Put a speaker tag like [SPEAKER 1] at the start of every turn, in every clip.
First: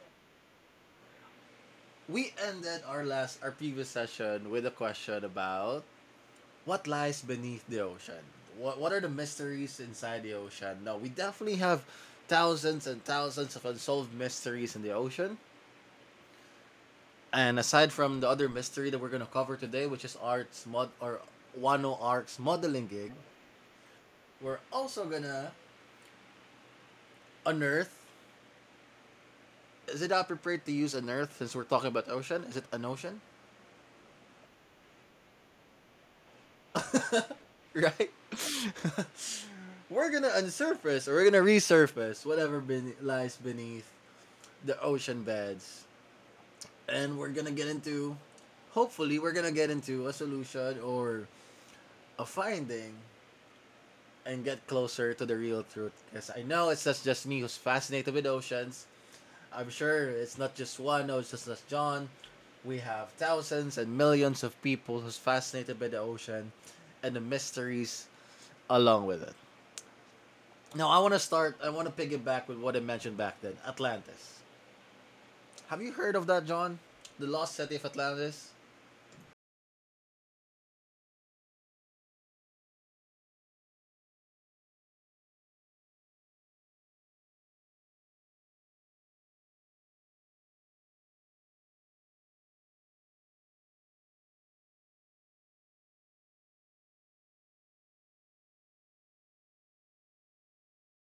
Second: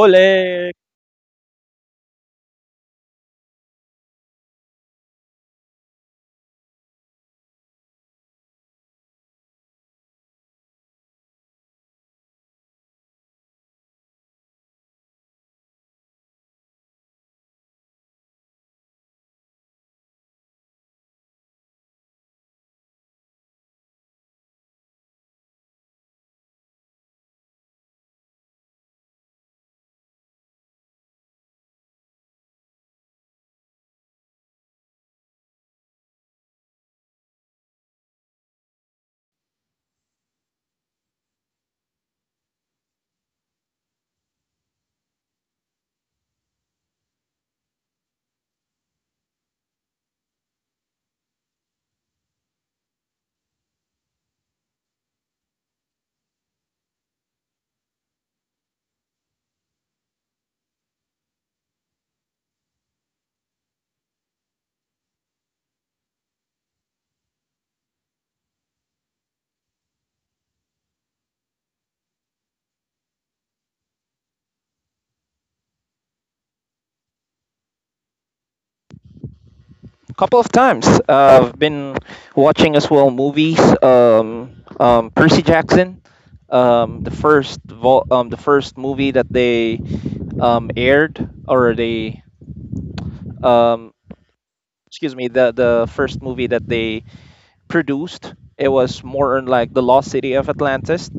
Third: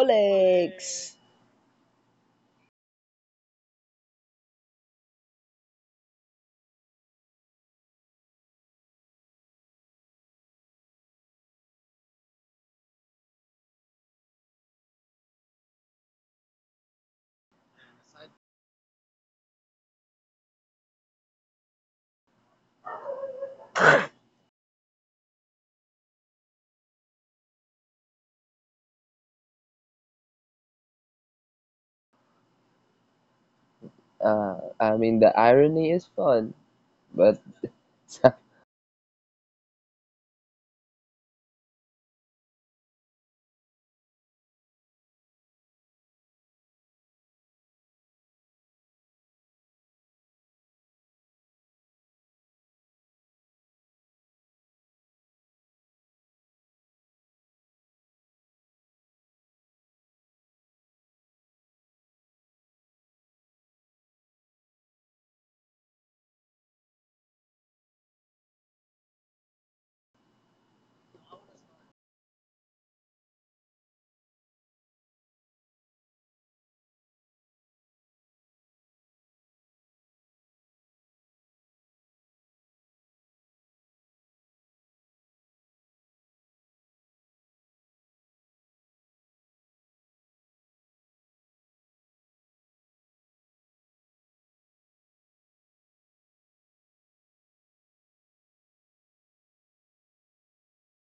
[SPEAKER 1] Bole,
[SPEAKER 2] Bolex.
[SPEAKER 3] we ended our last, our previous session with a question about what lies beneath the ocean. What are the mysteries inside the ocean? Now, we definitely have thousands and thousands of unsolved mysteries in the ocean. And aside from the other mystery that we're gonna cover today, which is Art's mod or Wano Arc's modeling gig, we're also gonna unearth. Is it appropriate to use an Earth since we're talking about ocean? Is it an ocean?
[SPEAKER 2] I mean, the irony is fun, but
[SPEAKER 3] Right? We're gonna unsurface, or we're gonna resurface whatever lies beneath the ocean beds. And we're gonna get into, hopefully, we're gonna get into a solution or a finding, and get closer to the real truth. Because I know it's just me who's fascinated with oceans. I'm sure it's not just one, or it's just as John. We have thousands and millions of people who's fascinated by the ocean and the mysteries along with it. Now, I want to piggyback with what I mentioned back then, Atlantis. Have you heard of that, John? The lost city of Atlantis?
[SPEAKER 1] couple of times. I've been watching as well movies. Percy Jackson, the the first movie that they aired or they um, excuse me the first movie that they produced. It was more on like the Lost City of Atlantis.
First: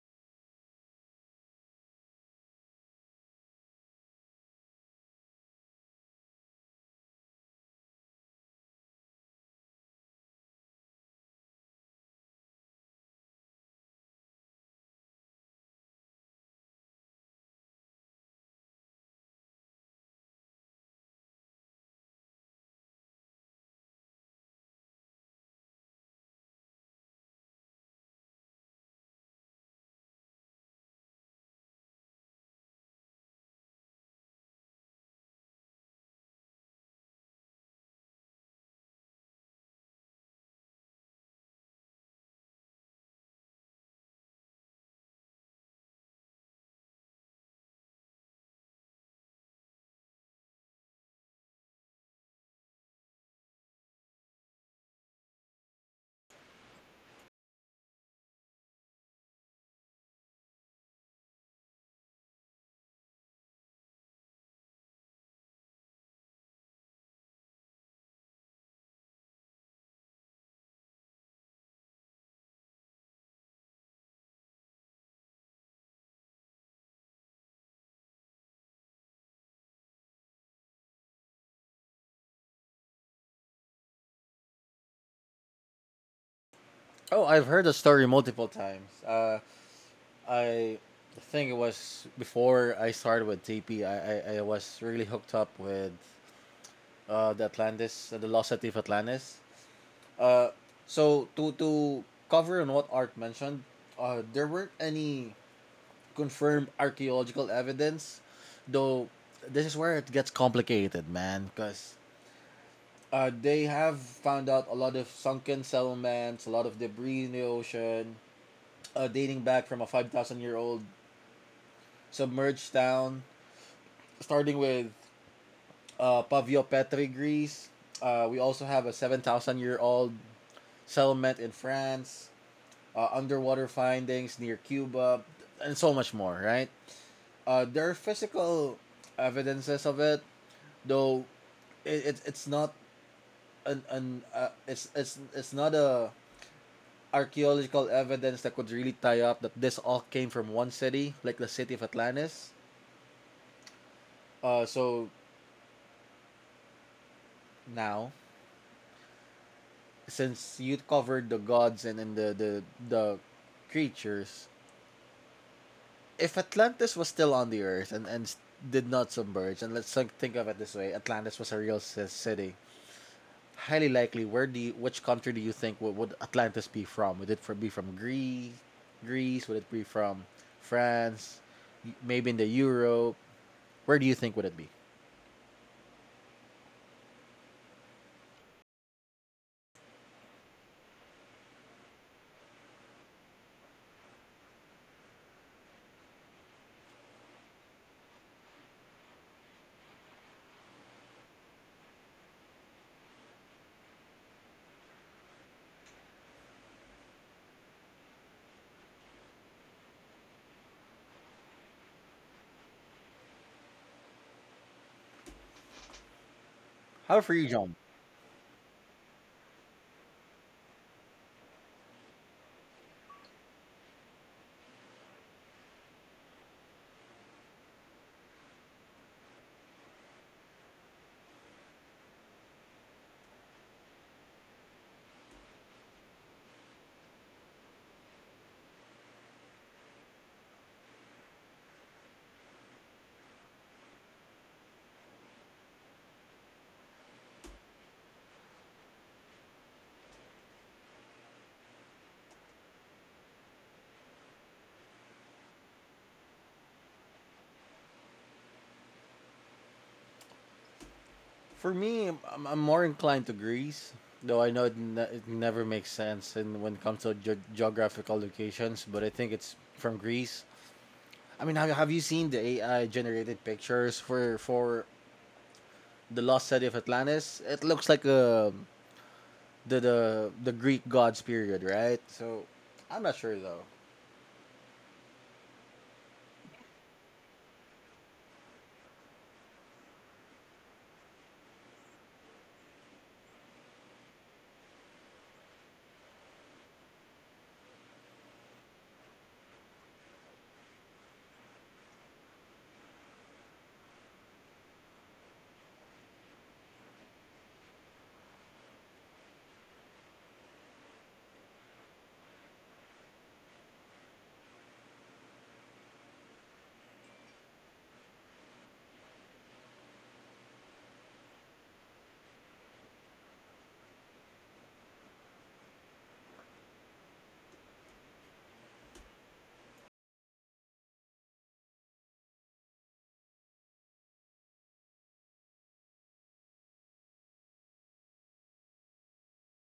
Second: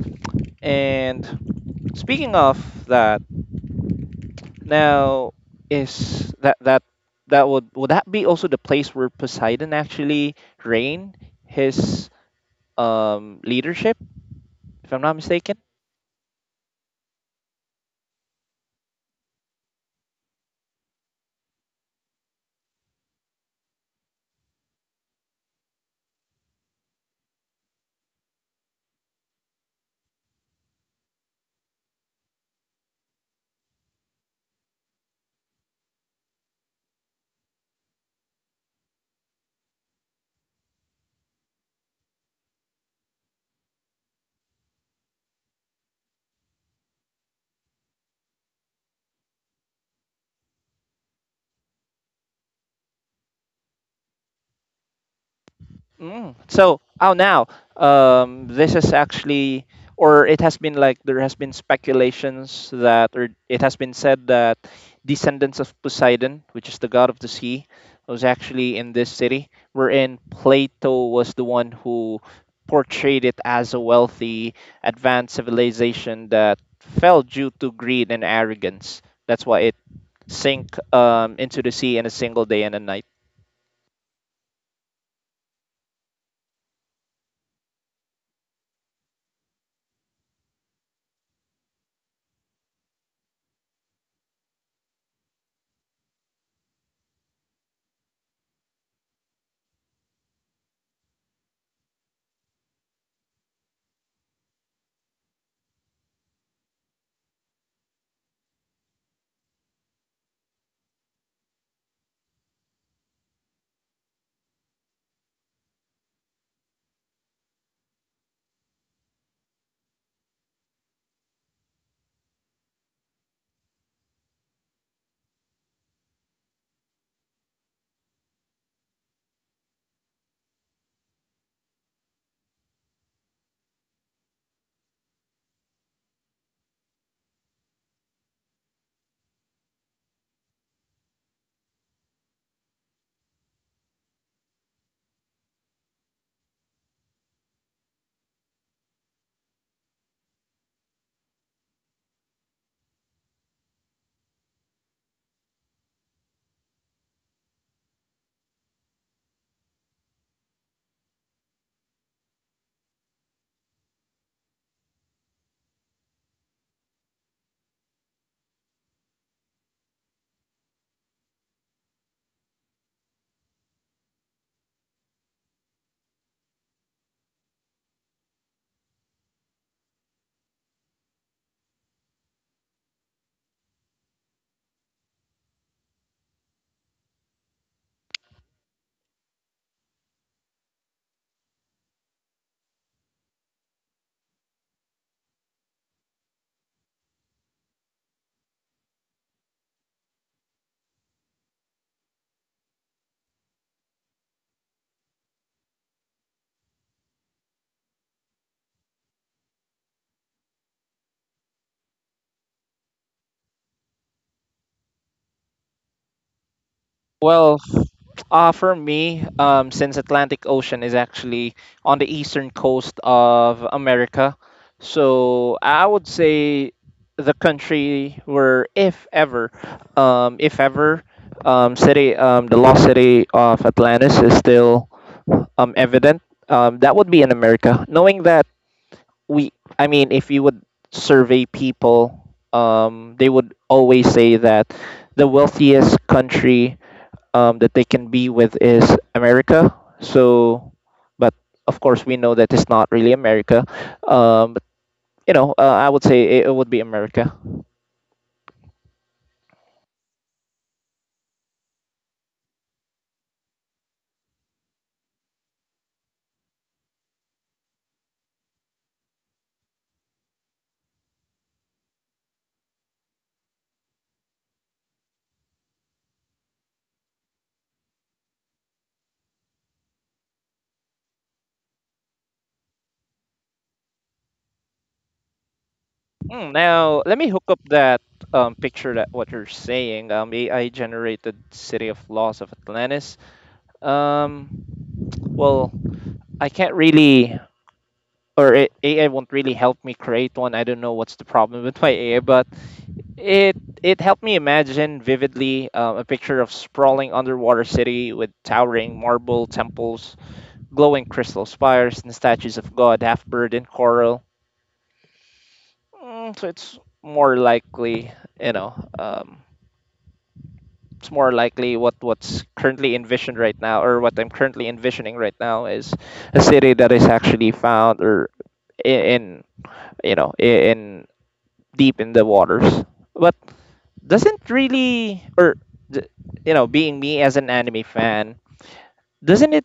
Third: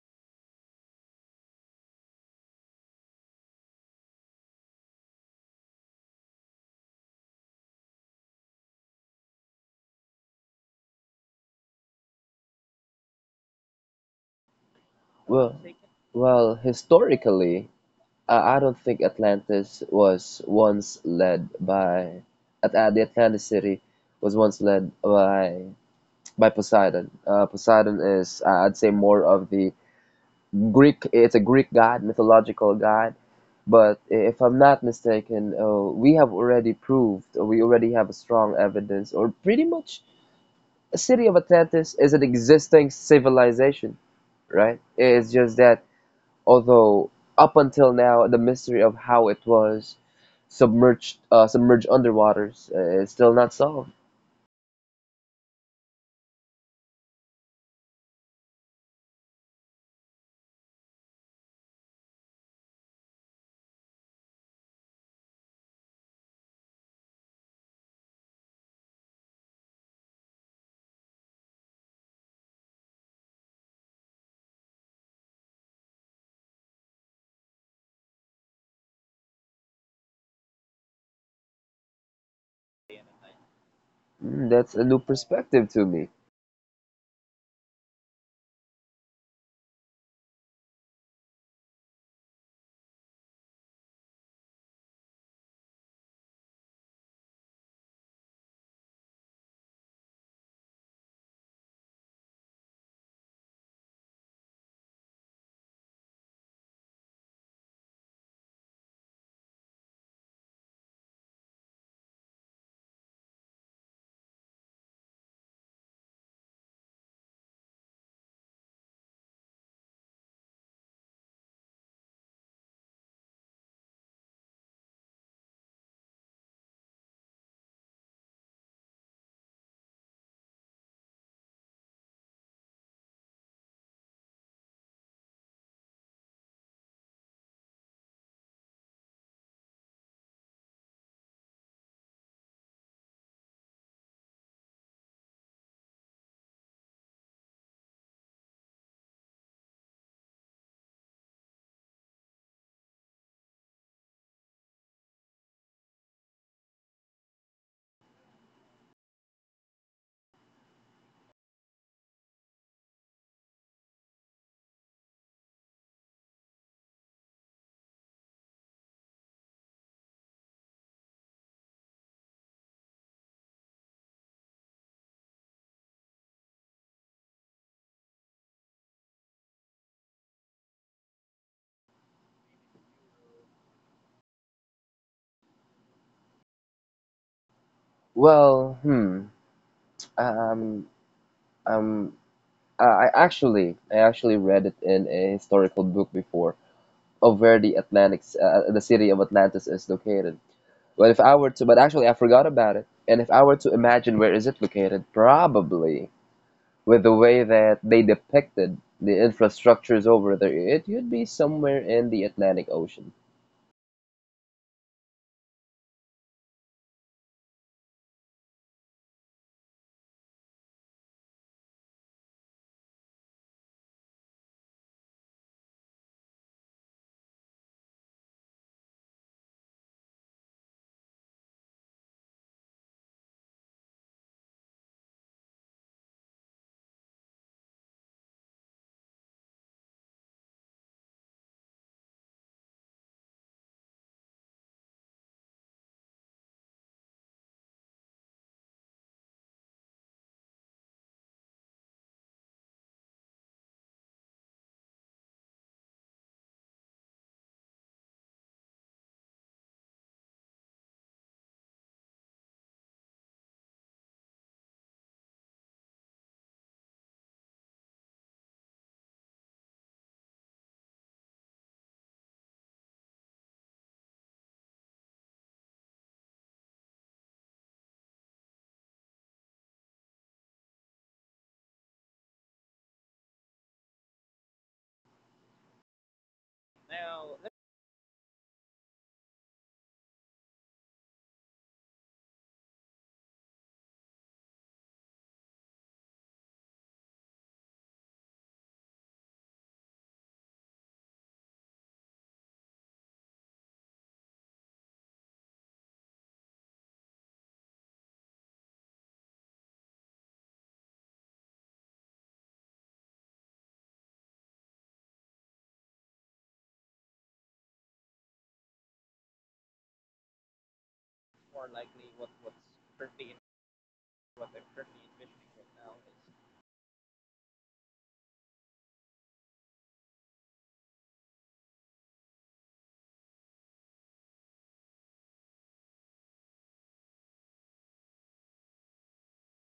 [SPEAKER 1] And speaking of that. Now, is that would that be also the place where Poseidon actually reigned his leadership, if I'm not
[SPEAKER 2] well,
[SPEAKER 1] mistaken?
[SPEAKER 2] well, historically, I don't think Atlantis was once led by the Atlantis city was once led by Poseidon. Poseidon is, I'd say, more of the Greek. It's a Greek god, mythological god. But if I'm not mistaken, we have already proved, or we already have a strong evidence, or pretty much the city of Atlantis is an existing civilization, right? It's just that although up until now the mystery of how it was submerged underwaters is still not solved.
[SPEAKER 1] Mm. Now, this is actually, or it has been like there has been speculations that, or it has been said that descendants of Poseidon, which is the god of the sea, was actually in this city, wherein Plato was the one who portrayed it as a wealthy, advanced civilization that fell due to greed and arrogance. That's why it sank into the sea in a single day and a night.
[SPEAKER 2] Mm, that's a new perspective to me.
[SPEAKER 3] Oh, I've heard the story multiple times. I think it was before I started with TP. I was really hooked up with the Atlantis, the lost city of Atlantis. So to cover on what Art mentioned, there weren't any confirmed archaeological evidence, though. This is where it gets complicated, man, because they have found out a lot of sunken settlements, a lot of debris in the ocean, dating back from a 5,000 year old submerged town, starting with Paviopetri, Greece. We also have a 7,000 year old settlement in France, underwater findings near Cuba, and so much more, right? There are physical evidences of it, though it's not an, an it's not a archaeological evidence that could really tie up that this all came from one city, like the city of Atlantis. So now, since you covered the gods and, the creatures, if Atlantis was still on the Earth and did not submerge, and let's think of it this way: Atlantis was a real city. Highly likely, which country do you think would Atlantis be from? Would it be from Greece? Greece? Would it be from France? Maybe in the Europe. Where do you think would it be?
[SPEAKER 2] Well, hmm. Um, um, I actually read it in a historical book before of where the Atlantic, the city of Atlantis is located. But if I were to, but actually I forgot about it. And if I were to imagine where is it located, probably with the way that they depicted the infrastructures over there, it would be somewhere in the Atlantic Ocean.
[SPEAKER 3] How for you,
[SPEAKER 1] Well,
[SPEAKER 3] John?
[SPEAKER 1] for me, since Atlantic Ocean is actually on the eastern coast of America, so I would say the country where, if ever, um, if ever, the lost city of Atlantis is still evident. That would be in America, knowing that we. I mean, if you would survey people, they would always say that the wealthiest country that they can be with is America. So, but of course we know that it's not really America, but you know, I would say it would be America.
[SPEAKER 3] For me, I'm more inclined to Greece, though I know it, it never makes sense in when it comes to geographical locations. But I think it's from Greece. I mean, have you seen the AI generated pictures for the lost city of Atlantis? It looks like the the the Greek gods period, right? So, I'm not sure though.
[SPEAKER 1] Hmm, now let me hook up that picture that what you're saying, AI generated city of laws of Atlantis. um well, I can't really. AI won't really help me create one. I don't know what's the problem with my AI, but it helped me imagine vividly a picture of sprawling underwater city with towering marble temples, glowing crystal spires, and statues of God half bird and coral. Mm, so it's more likely, you know, it's more likely what's currently envisioned right now, or what I'm currently envisioning right now, is a city that is actually found or I- in you know I- in deep in the waters, but doesn't really, th- you know, being me as an anime fan, doesn't it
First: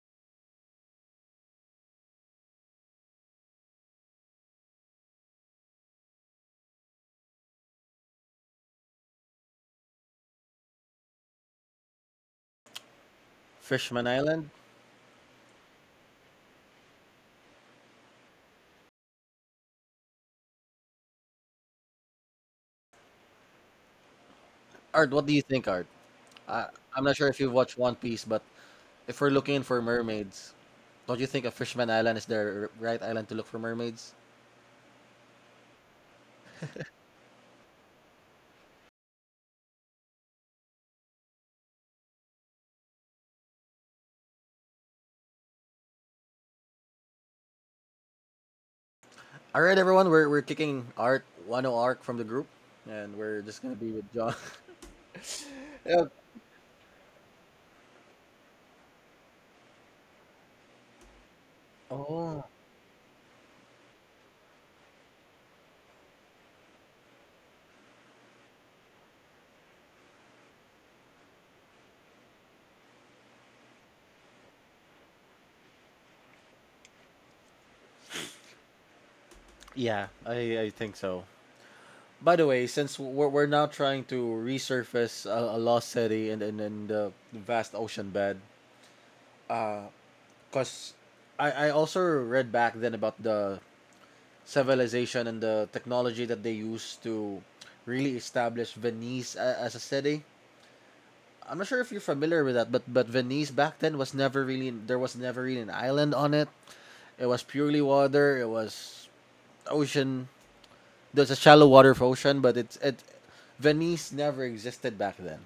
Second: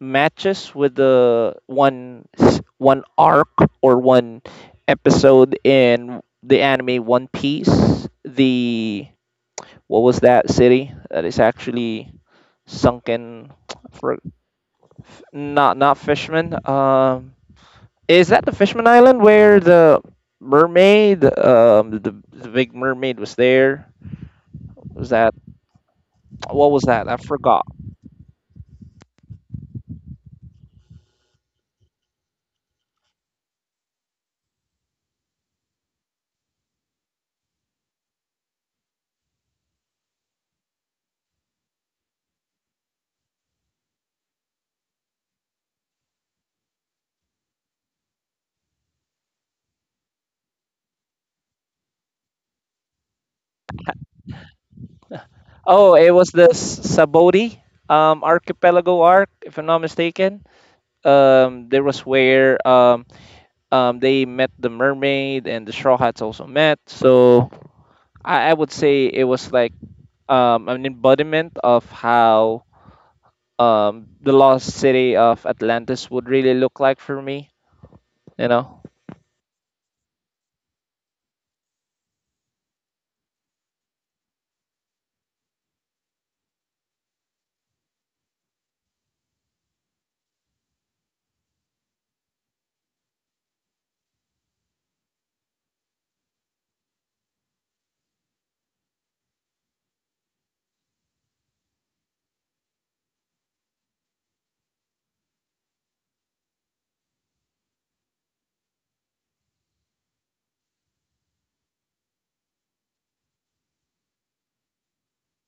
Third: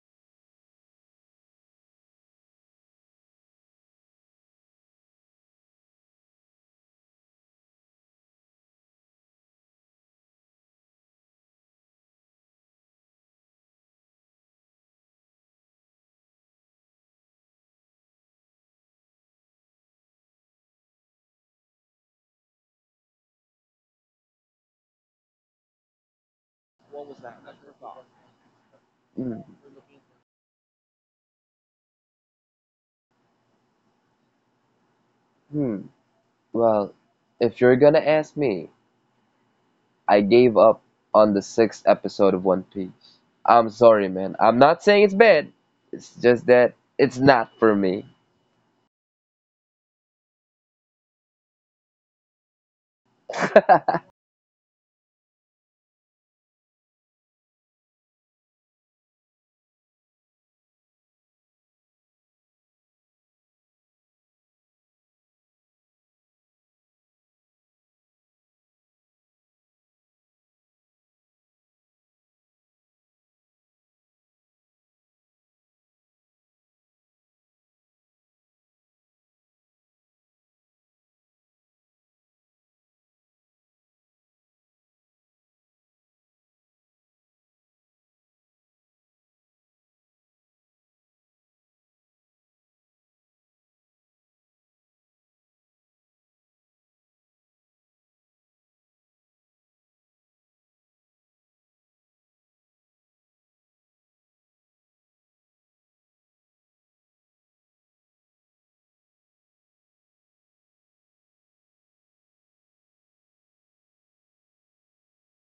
[SPEAKER 1] matches with the one arc or one episode in the anime One Piece? The what was that city that is actually sunken
[SPEAKER 3] Fishman
[SPEAKER 1] for
[SPEAKER 3] Island.
[SPEAKER 1] not not Fishman? Is that the Fishman Island where the mermaid, the big mermaid was there. Was
[SPEAKER 3] Art, what
[SPEAKER 1] that
[SPEAKER 3] do you think, Art? I
[SPEAKER 1] what was
[SPEAKER 3] I'm
[SPEAKER 1] that? I
[SPEAKER 3] not sure if you've
[SPEAKER 1] forgot.
[SPEAKER 3] watched One Piece, but if we're
[SPEAKER 2] Hmm.
[SPEAKER 3] looking for mermaids, don't you think a Fishman Island is the right island to look for mermaids?
[SPEAKER 2] Hmm. Well, if you're gonna ask me, I gave up on the 6th episode of One Piece. I'm sorry, man. I'm not saying it's bad. It's just that it's not for me.
[SPEAKER 3] All right, everyone, we're kicking Art one o Arc from the group, and we're just gonna be with John.
[SPEAKER 1] Oh,
[SPEAKER 3] Yeah.
[SPEAKER 1] it was this Saboti archipelago arc, if I'm not mistaken. There was
[SPEAKER 3] Oh.
[SPEAKER 1] where they met the mermaid and the Straw Hats also met. So I would say it was like an embodiment of how the lost city of Atlantis would really look like for me. You know,
[SPEAKER 3] Yeah, I think so. By the way, since we're now trying to resurface a lost city and and the vast ocean bed, because I also read back then about the civilization and the technology that they used to really establish Venice as a city. I'm not sure if you're familiar with that, but Venice back then was never really, there was never really an island on it. It was purely water. It was ocean. There's a shallow water of ocean, but it's it Venice never existed back then.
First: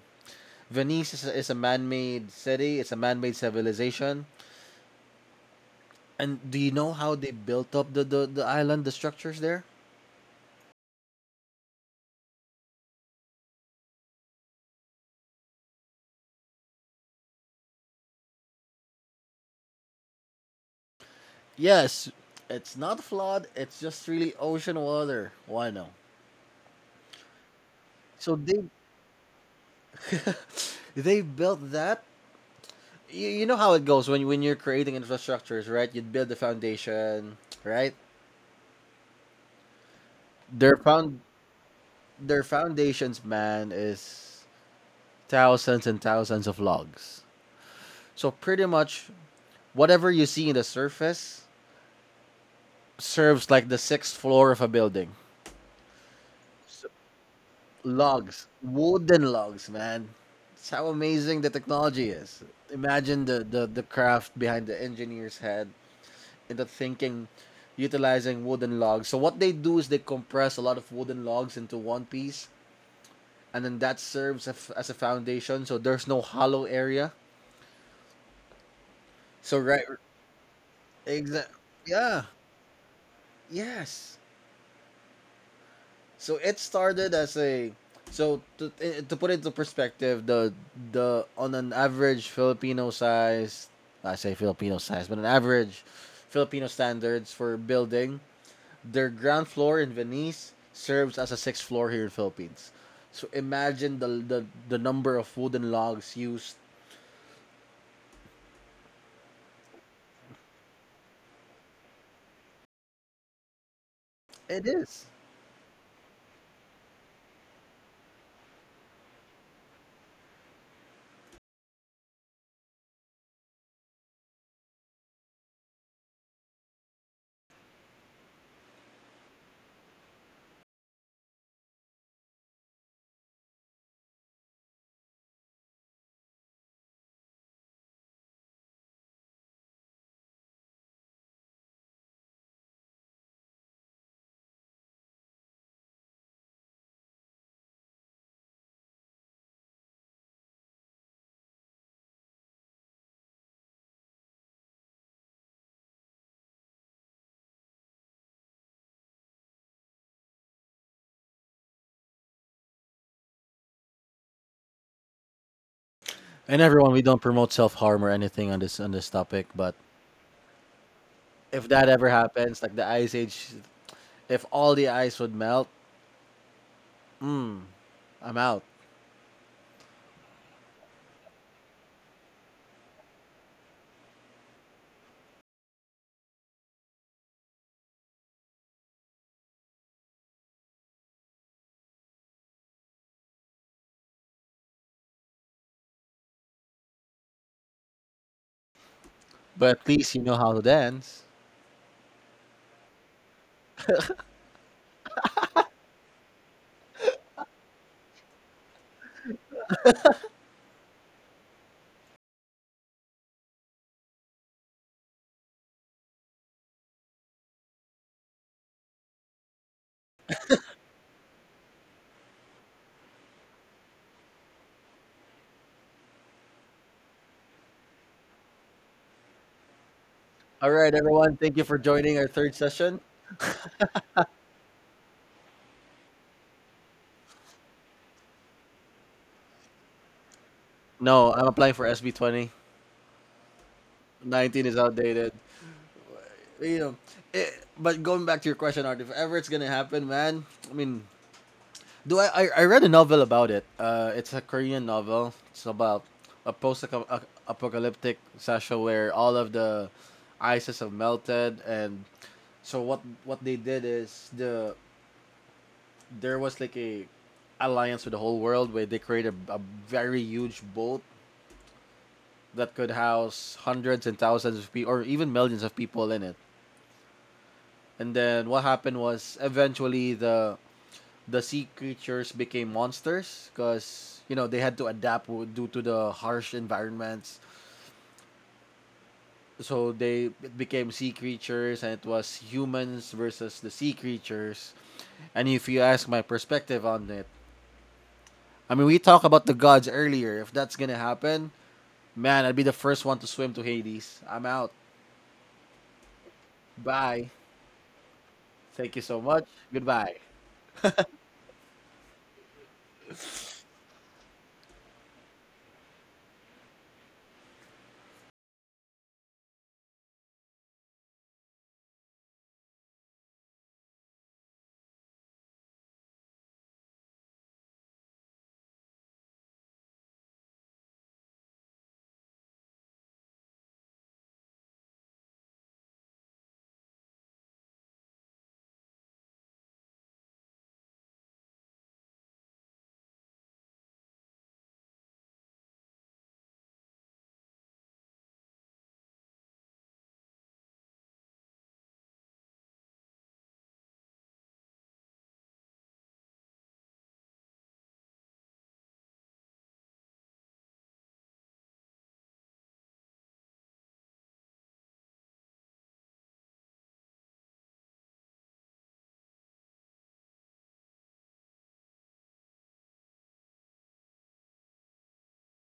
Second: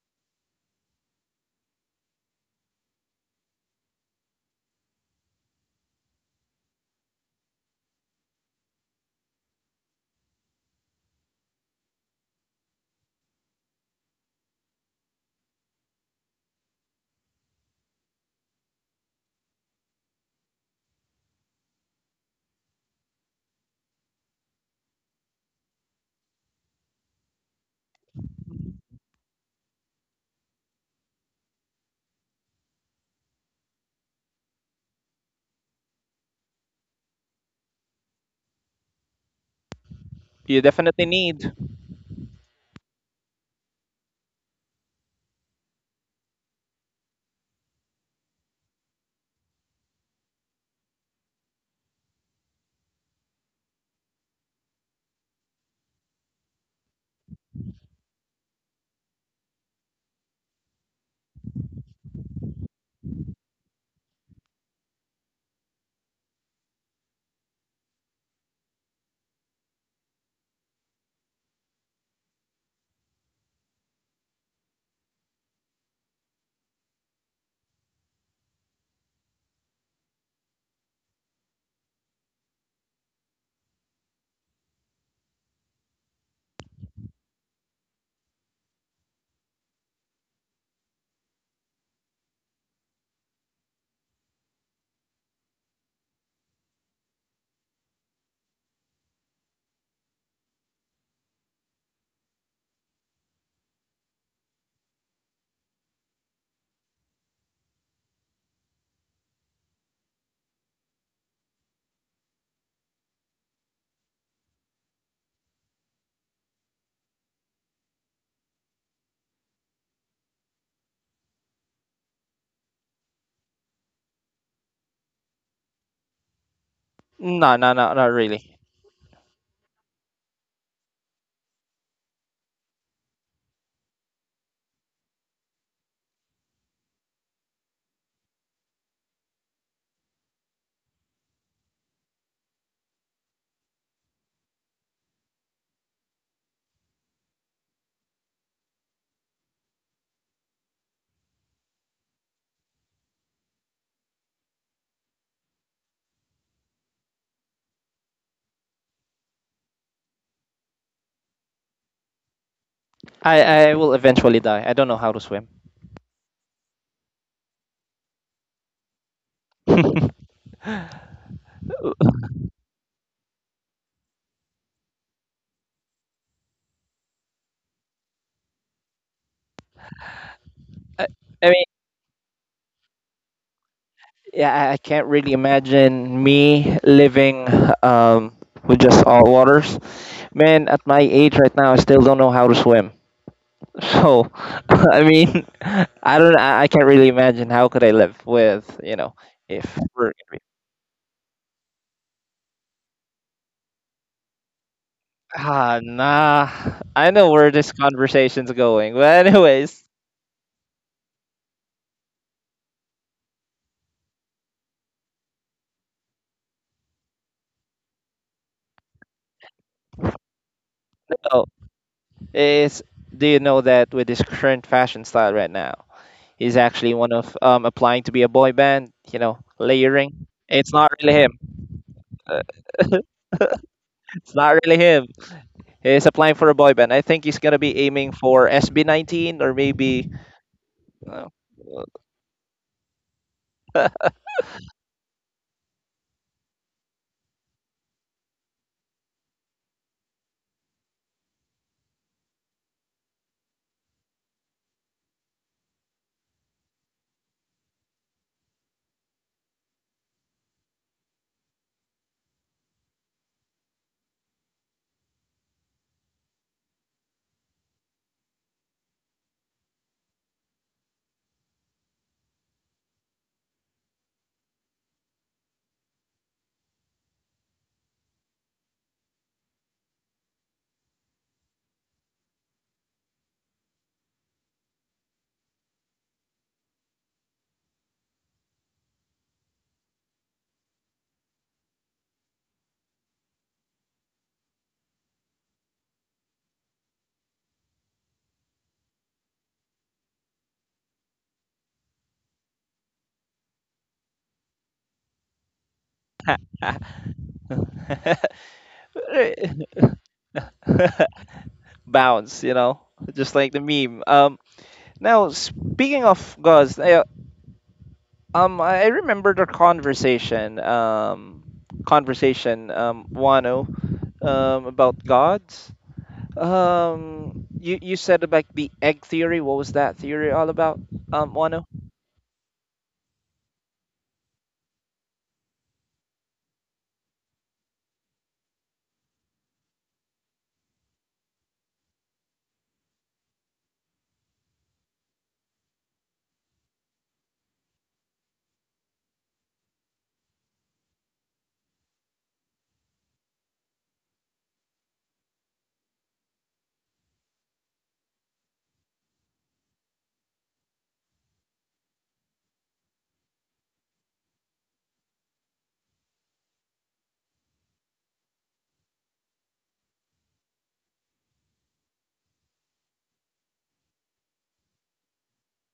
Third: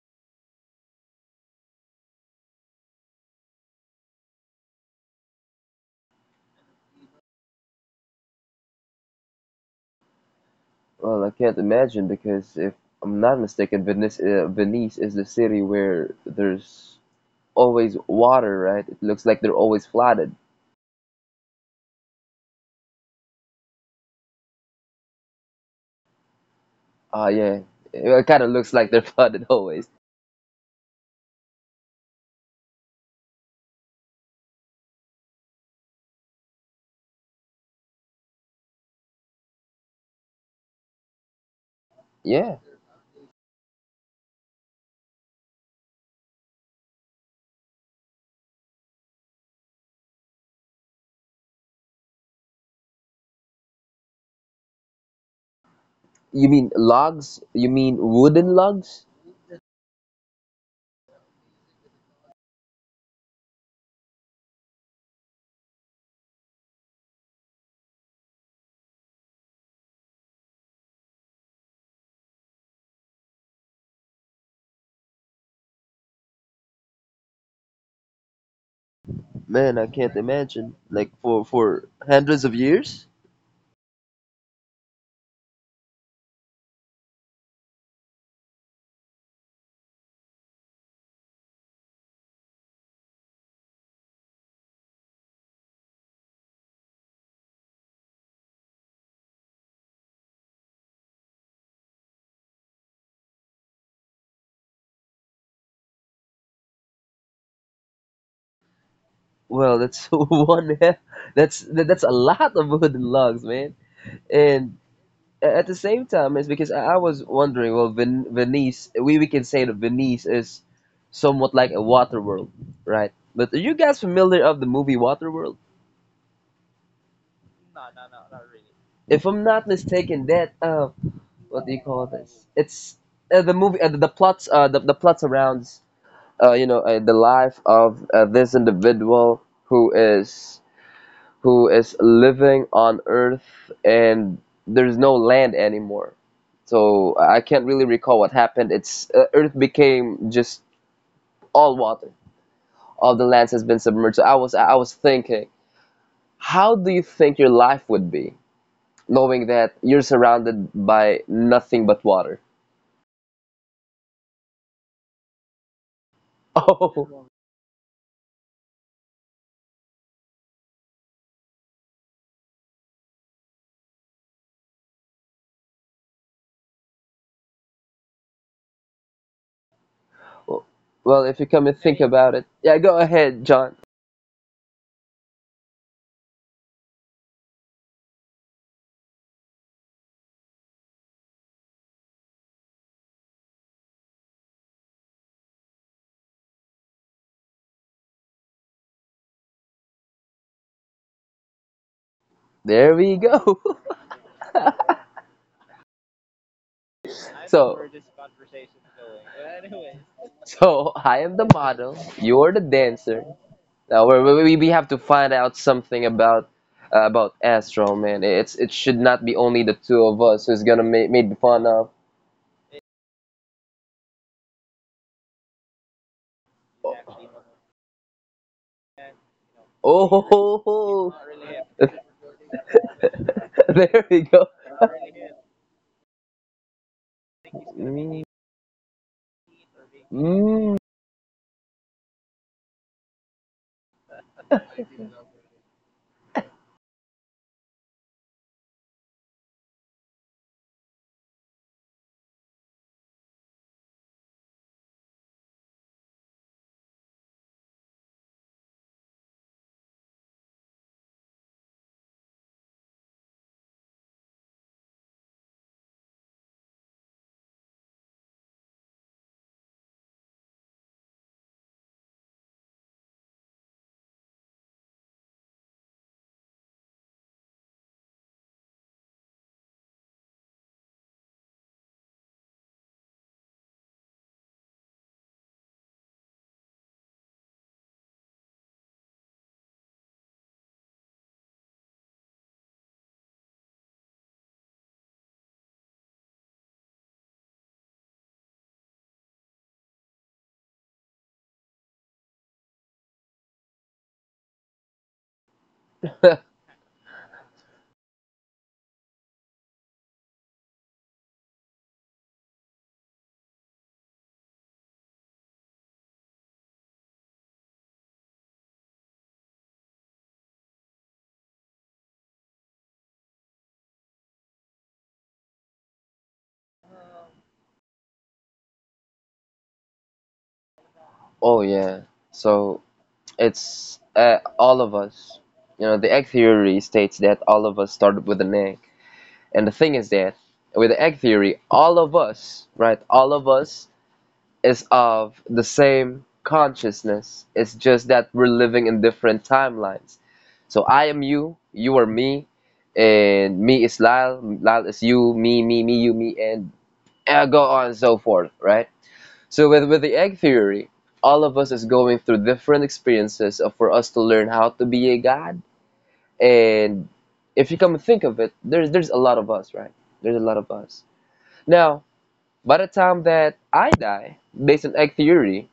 [SPEAKER 3] Venice is is a man-made city. It's a man-made civilization. And do you know how they built up the island, the structures there?
[SPEAKER 2] Well, I can't imagine because if I'm not mistaken, Venice is the city where there's always water, right? It looks like they're always flooded.
[SPEAKER 3] Yes. It's not flawed. It's just really ocean water. Why no?
[SPEAKER 2] Ah, yeah. It
[SPEAKER 3] So
[SPEAKER 2] kind of
[SPEAKER 3] they
[SPEAKER 2] looks like they're flooded always.
[SPEAKER 3] they built that. You know how it goes when you're creating infrastructures, right? You build the foundation, right?
[SPEAKER 1] you
[SPEAKER 3] Their
[SPEAKER 1] definitely
[SPEAKER 3] found
[SPEAKER 1] need.
[SPEAKER 3] their
[SPEAKER 2] Yeah.
[SPEAKER 3] foundations, man, is thousands and thousands of logs. So pretty much whatever you see in the surface serves like the sixth floor of a building.
[SPEAKER 2] You mean
[SPEAKER 3] S-
[SPEAKER 2] logs? You mean
[SPEAKER 3] Logs,
[SPEAKER 2] wooden logs?
[SPEAKER 3] wooden logs, man. It's how amazing the technology is. Imagine the, the craft behind the engineer's head and the thinking utilizing wooden logs. So, what they do is they compress a lot of wooden logs into one piece, and then that serves as a foundation. So, there's no hollow area. So,
[SPEAKER 2] Man,
[SPEAKER 3] right,
[SPEAKER 2] I can't imagine. Like
[SPEAKER 3] exactly.
[SPEAKER 2] for
[SPEAKER 3] Yeah,
[SPEAKER 2] hundreds of years?
[SPEAKER 3] yes. So it started as a, so to put it into perspective, the on an average Filipino size, I say Filipino size, but an average Filipino standards for building, their ground floor in Venice serves as a sixth floor here in Philippines. So imagine the the number of wooden logs used.
[SPEAKER 2] Well, that's that's a lot of wooden logs, man.
[SPEAKER 3] It
[SPEAKER 2] And
[SPEAKER 3] is.
[SPEAKER 2] at the same time, it's because I was wondering. Well, Venice, we can say that Venice is somewhat like a water world, right? But are you guys familiar of the movie Waterworld?
[SPEAKER 1] No, no, no, not really.
[SPEAKER 2] If I'm not mistaken, that what do you call this? It's the movie, the plots, the plot surrounds, you know, the life of this individual who is living on Earth and there's no land anymore. So I can't really recall what happened. It's Earth became just all water. All the lands has been submerged. So I was thinking, how do you think your life would be, knowing that you're surrounded by nothing but water?
[SPEAKER 1] I will eventually die. I don't know how to swim.
[SPEAKER 3] And everyone, we don't
[SPEAKER 2] Oh,
[SPEAKER 3] promote self harm or anything on this topic, but if that ever happens, like the ice age, if all the ice would melt, I'm out.
[SPEAKER 1] I,
[SPEAKER 2] well, if
[SPEAKER 1] I
[SPEAKER 2] you
[SPEAKER 1] mean,
[SPEAKER 2] come and think about it, yeah, go ahead, John.
[SPEAKER 1] yeah, I can't really imagine me living um, with just salt waters. Man, at my age right now, I still don't know how to swim. So, I mean, I don't. I can't really imagine how could I live with, you know, if
[SPEAKER 3] But at
[SPEAKER 1] we're
[SPEAKER 3] least
[SPEAKER 1] gonna
[SPEAKER 3] you know
[SPEAKER 1] be.
[SPEAKER 3] how to dance.
[SPEAKER 2] There we go.
[SPEAKER 1] Ah, nah. I know where this
[SPEAKER 2] So,
[SPEAKER 1] conversation's going. But anyways,
[SPEAKER 2] so I am the model. You're the dancer. Now we we have to find out something about Astro, man. It's it should not be only the two of us who's gonna make made
[SPEAKER 1] oh,
[SPEAKER 2] fun of.
[SPEAKER 1] is do you know that with this current fashion style right now, he's actually one of, applying to be a boy band, you know,
[SPEAKER 2] Oh, ho,
[SPEAKER 1] layering.
[SPEAKER 2] ho,
[SPEAKER 3] All
[SPEAKER 1] It's not
[SPEAKER 3] right,
[SPEAKER 1] really
[SPEAKER 3] everyone.
[SPEAKER 1] him.
[SPEAKER 3] Thank you for
[SPEAKER 2] ho.
[SPEAKER 3] joining our
[SPEAKER 1] Uh,
[SPEAKER 3] third session.
[SPEAKER 2] There we
[SPEAKER 1] It's
[SPEAKER 2] go.
[SPEAKER 1] not really him. He's applying for a boy band. I think he's gonna be aiming
[SPEAKER 2] Mm.
[SPEAKER 1] for SB19 or maybe.
[SPEAKER 2] Mm.
[SPEAKER 1] Uh,
[SPEAKER 3] No, I'm applying for SB20. 19 is outdated. You know, eh, but going back to your question, Art, if ever it's gonna happen, man. I mean, do I? I read a novel about it. It's a Korean novel. It's about a post-apocalyptic session where all of the ices have melted, and so what they did is there was like a alliance with the whole world where they created a very huge boat that could house hundreds and thousands of people or even millions of people in it. And then what happened was eventually the sea creatures became monsters because you know they had to adapt due to the harsh environments. So they it became sea creatures, and it was humans versus the sea creatures. And if you ask my perspective on it, I mean, we talked about the gods earlier. If that's gonna happen, man, I'd be the first one to swim to Hades. I'm out. Bye. Thank you so much. Goodbye.
[SPEAKER 1] Bounce, you know, just like the meme. Now speaking of gods, I remembered our conversation, Wano, about gods. You said about the egg theory. What was that theory all about?
[SPEAKER 2] Oh
[SPEAKER 1] Wano.
[SPEAKER 2] yeah. So it's all of us. You know, the egg theory states that all of us started with an egg. And the thing is that with the egg theory, all of us, right, all of us is of the same consciousness. It's just that we're living in different timelines. So I am you, you are me, and me is Lyle, Lyle is you, me, me, me, you, me, and go on and so forth, right? So with the egg theory, all of us is going through different experiences of, for us to learn how to be a god. And if you come and think of it, there's a lot of us, right? There's a lot of us. Now, by the time that I die, based on egg theory,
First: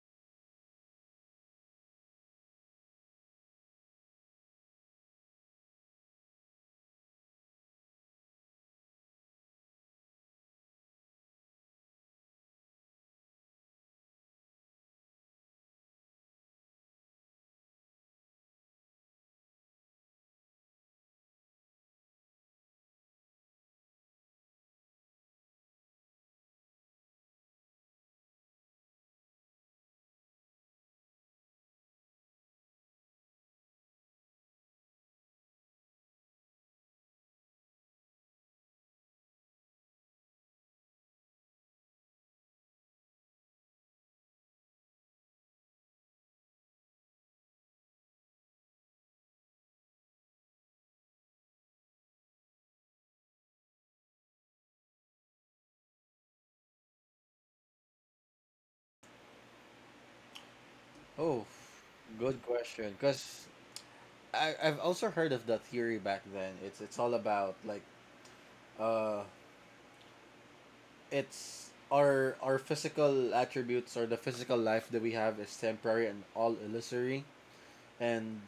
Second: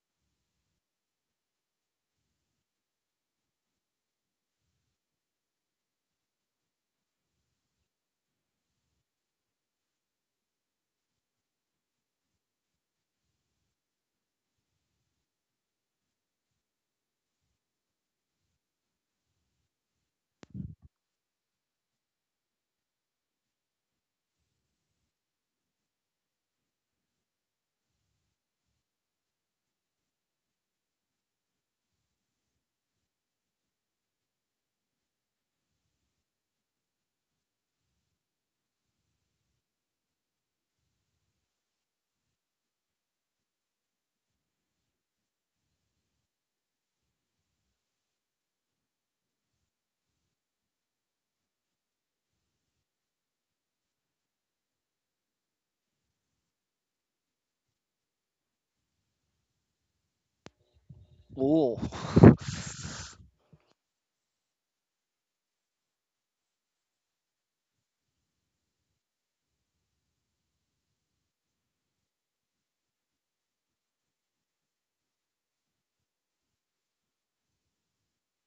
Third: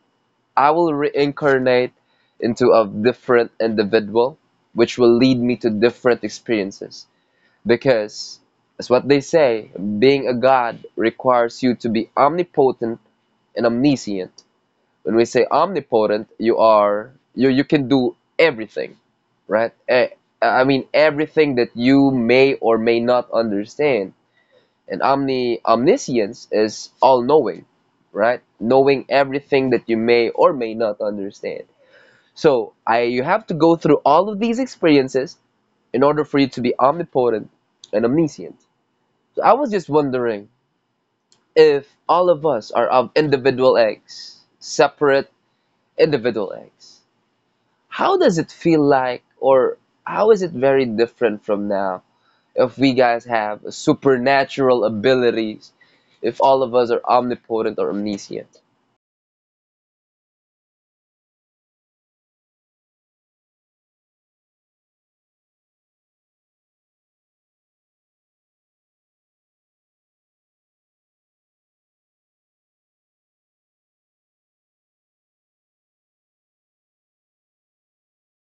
[SPEAKER 2] I will reincarnate into a different individual, which will lead me to different experiences. Because as what they say, being a god requires you to be omnipotent and omniscient. When we say omnipotent, you are you can do everything, right? Eh, I mean everything that you may or may not understand. And omniscience is all knowing, right? Knowing everything that you may or may not understand. So I you have to go through all of these experiences in order for you to be omnipotent and omniscient. So I was just wondering if all of us are of individual eggs, separate individual eggs, how does it feel like, or how is it very different from now if we guys have supernatural abilities, if all of us are omnipotent or omniscient?
[SPEAKER 3] Oh,
[SPEAKER 1] Ooh,
[SPEAKER 3] good question. Because I've also heard of the theory back then. It's all about like uh, it's our physical attributes or the physical life that we have is temporary and all illusory, and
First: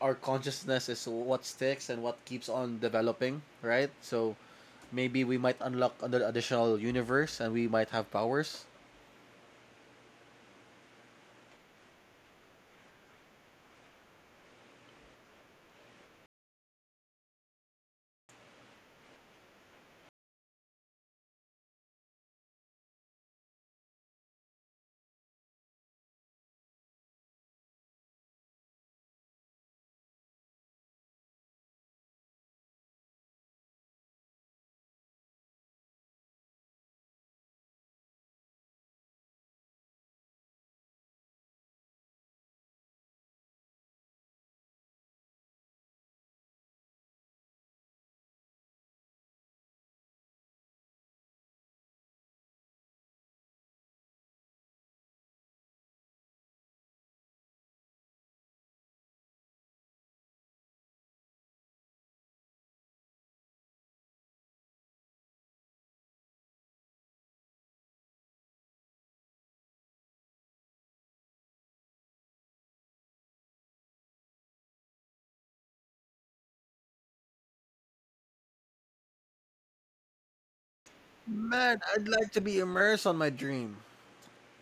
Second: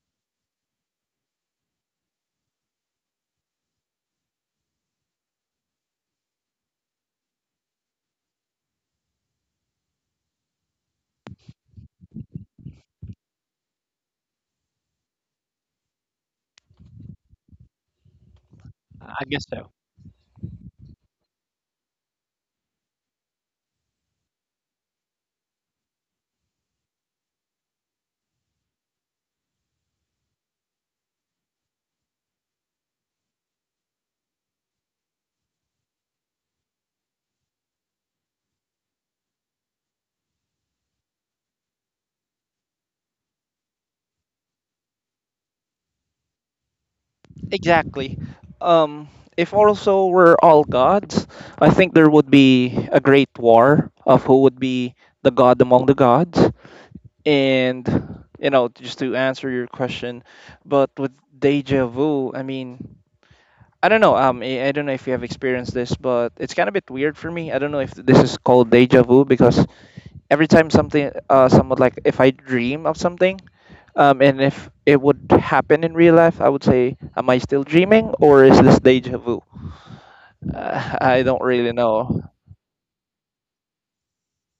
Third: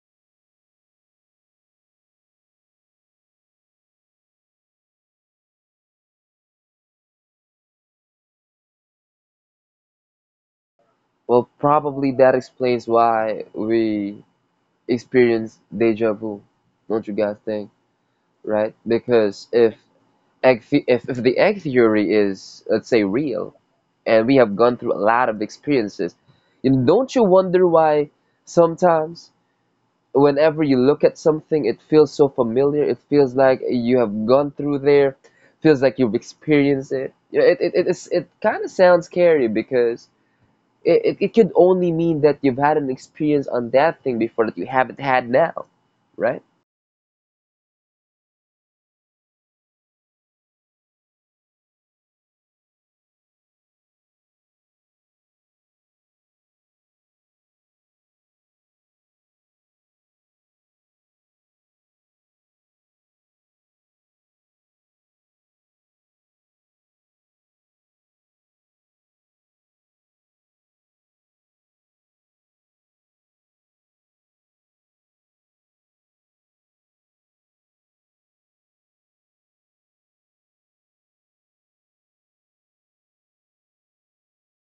[SPEAKER 3] our consciousness is what sticks and what keeps on developing, right? So maybe we might unlock another additional universe and we might have powers.
[SPEAKER 2] Well, probably that explains why we experience deja vu. Don't you guys think? Right?
[SPEAKER 1] I guess
[SPEAKER 2] Because
[SPEAKER 1] so.
[SPEAKER 2] if if the egg theory is, let's say, real, and we have gone through a lot of experiences, you know, don't you wonder why sometimes whenever you look at something, it feels so familiar. It feels like you have gone through there. Feels like you've experienced it. You know, it kind of sounds scary because it could only mean that you've had an experience on that thing before that you haven't had now, right?
[SPEAKER 1] Exactly. Um, if also we're all gods, I think there would be a great war of who would be the god among the gods. And you know, just to answer your question, but with deja vu, I mean. I don't know. I don't know if you have experienced this, but it's kind of a bit weird for me. I don't know if this is called deja vu because every time something somewhat like if I dream of something, and if it would happen in real life, I would say, am I still dreaming or is this deja vu? I don't really
[SPEAKER 3] Man, I'd
[SPEAKER 1] know.
[SPEAKER 3] like to be immersed on my dream.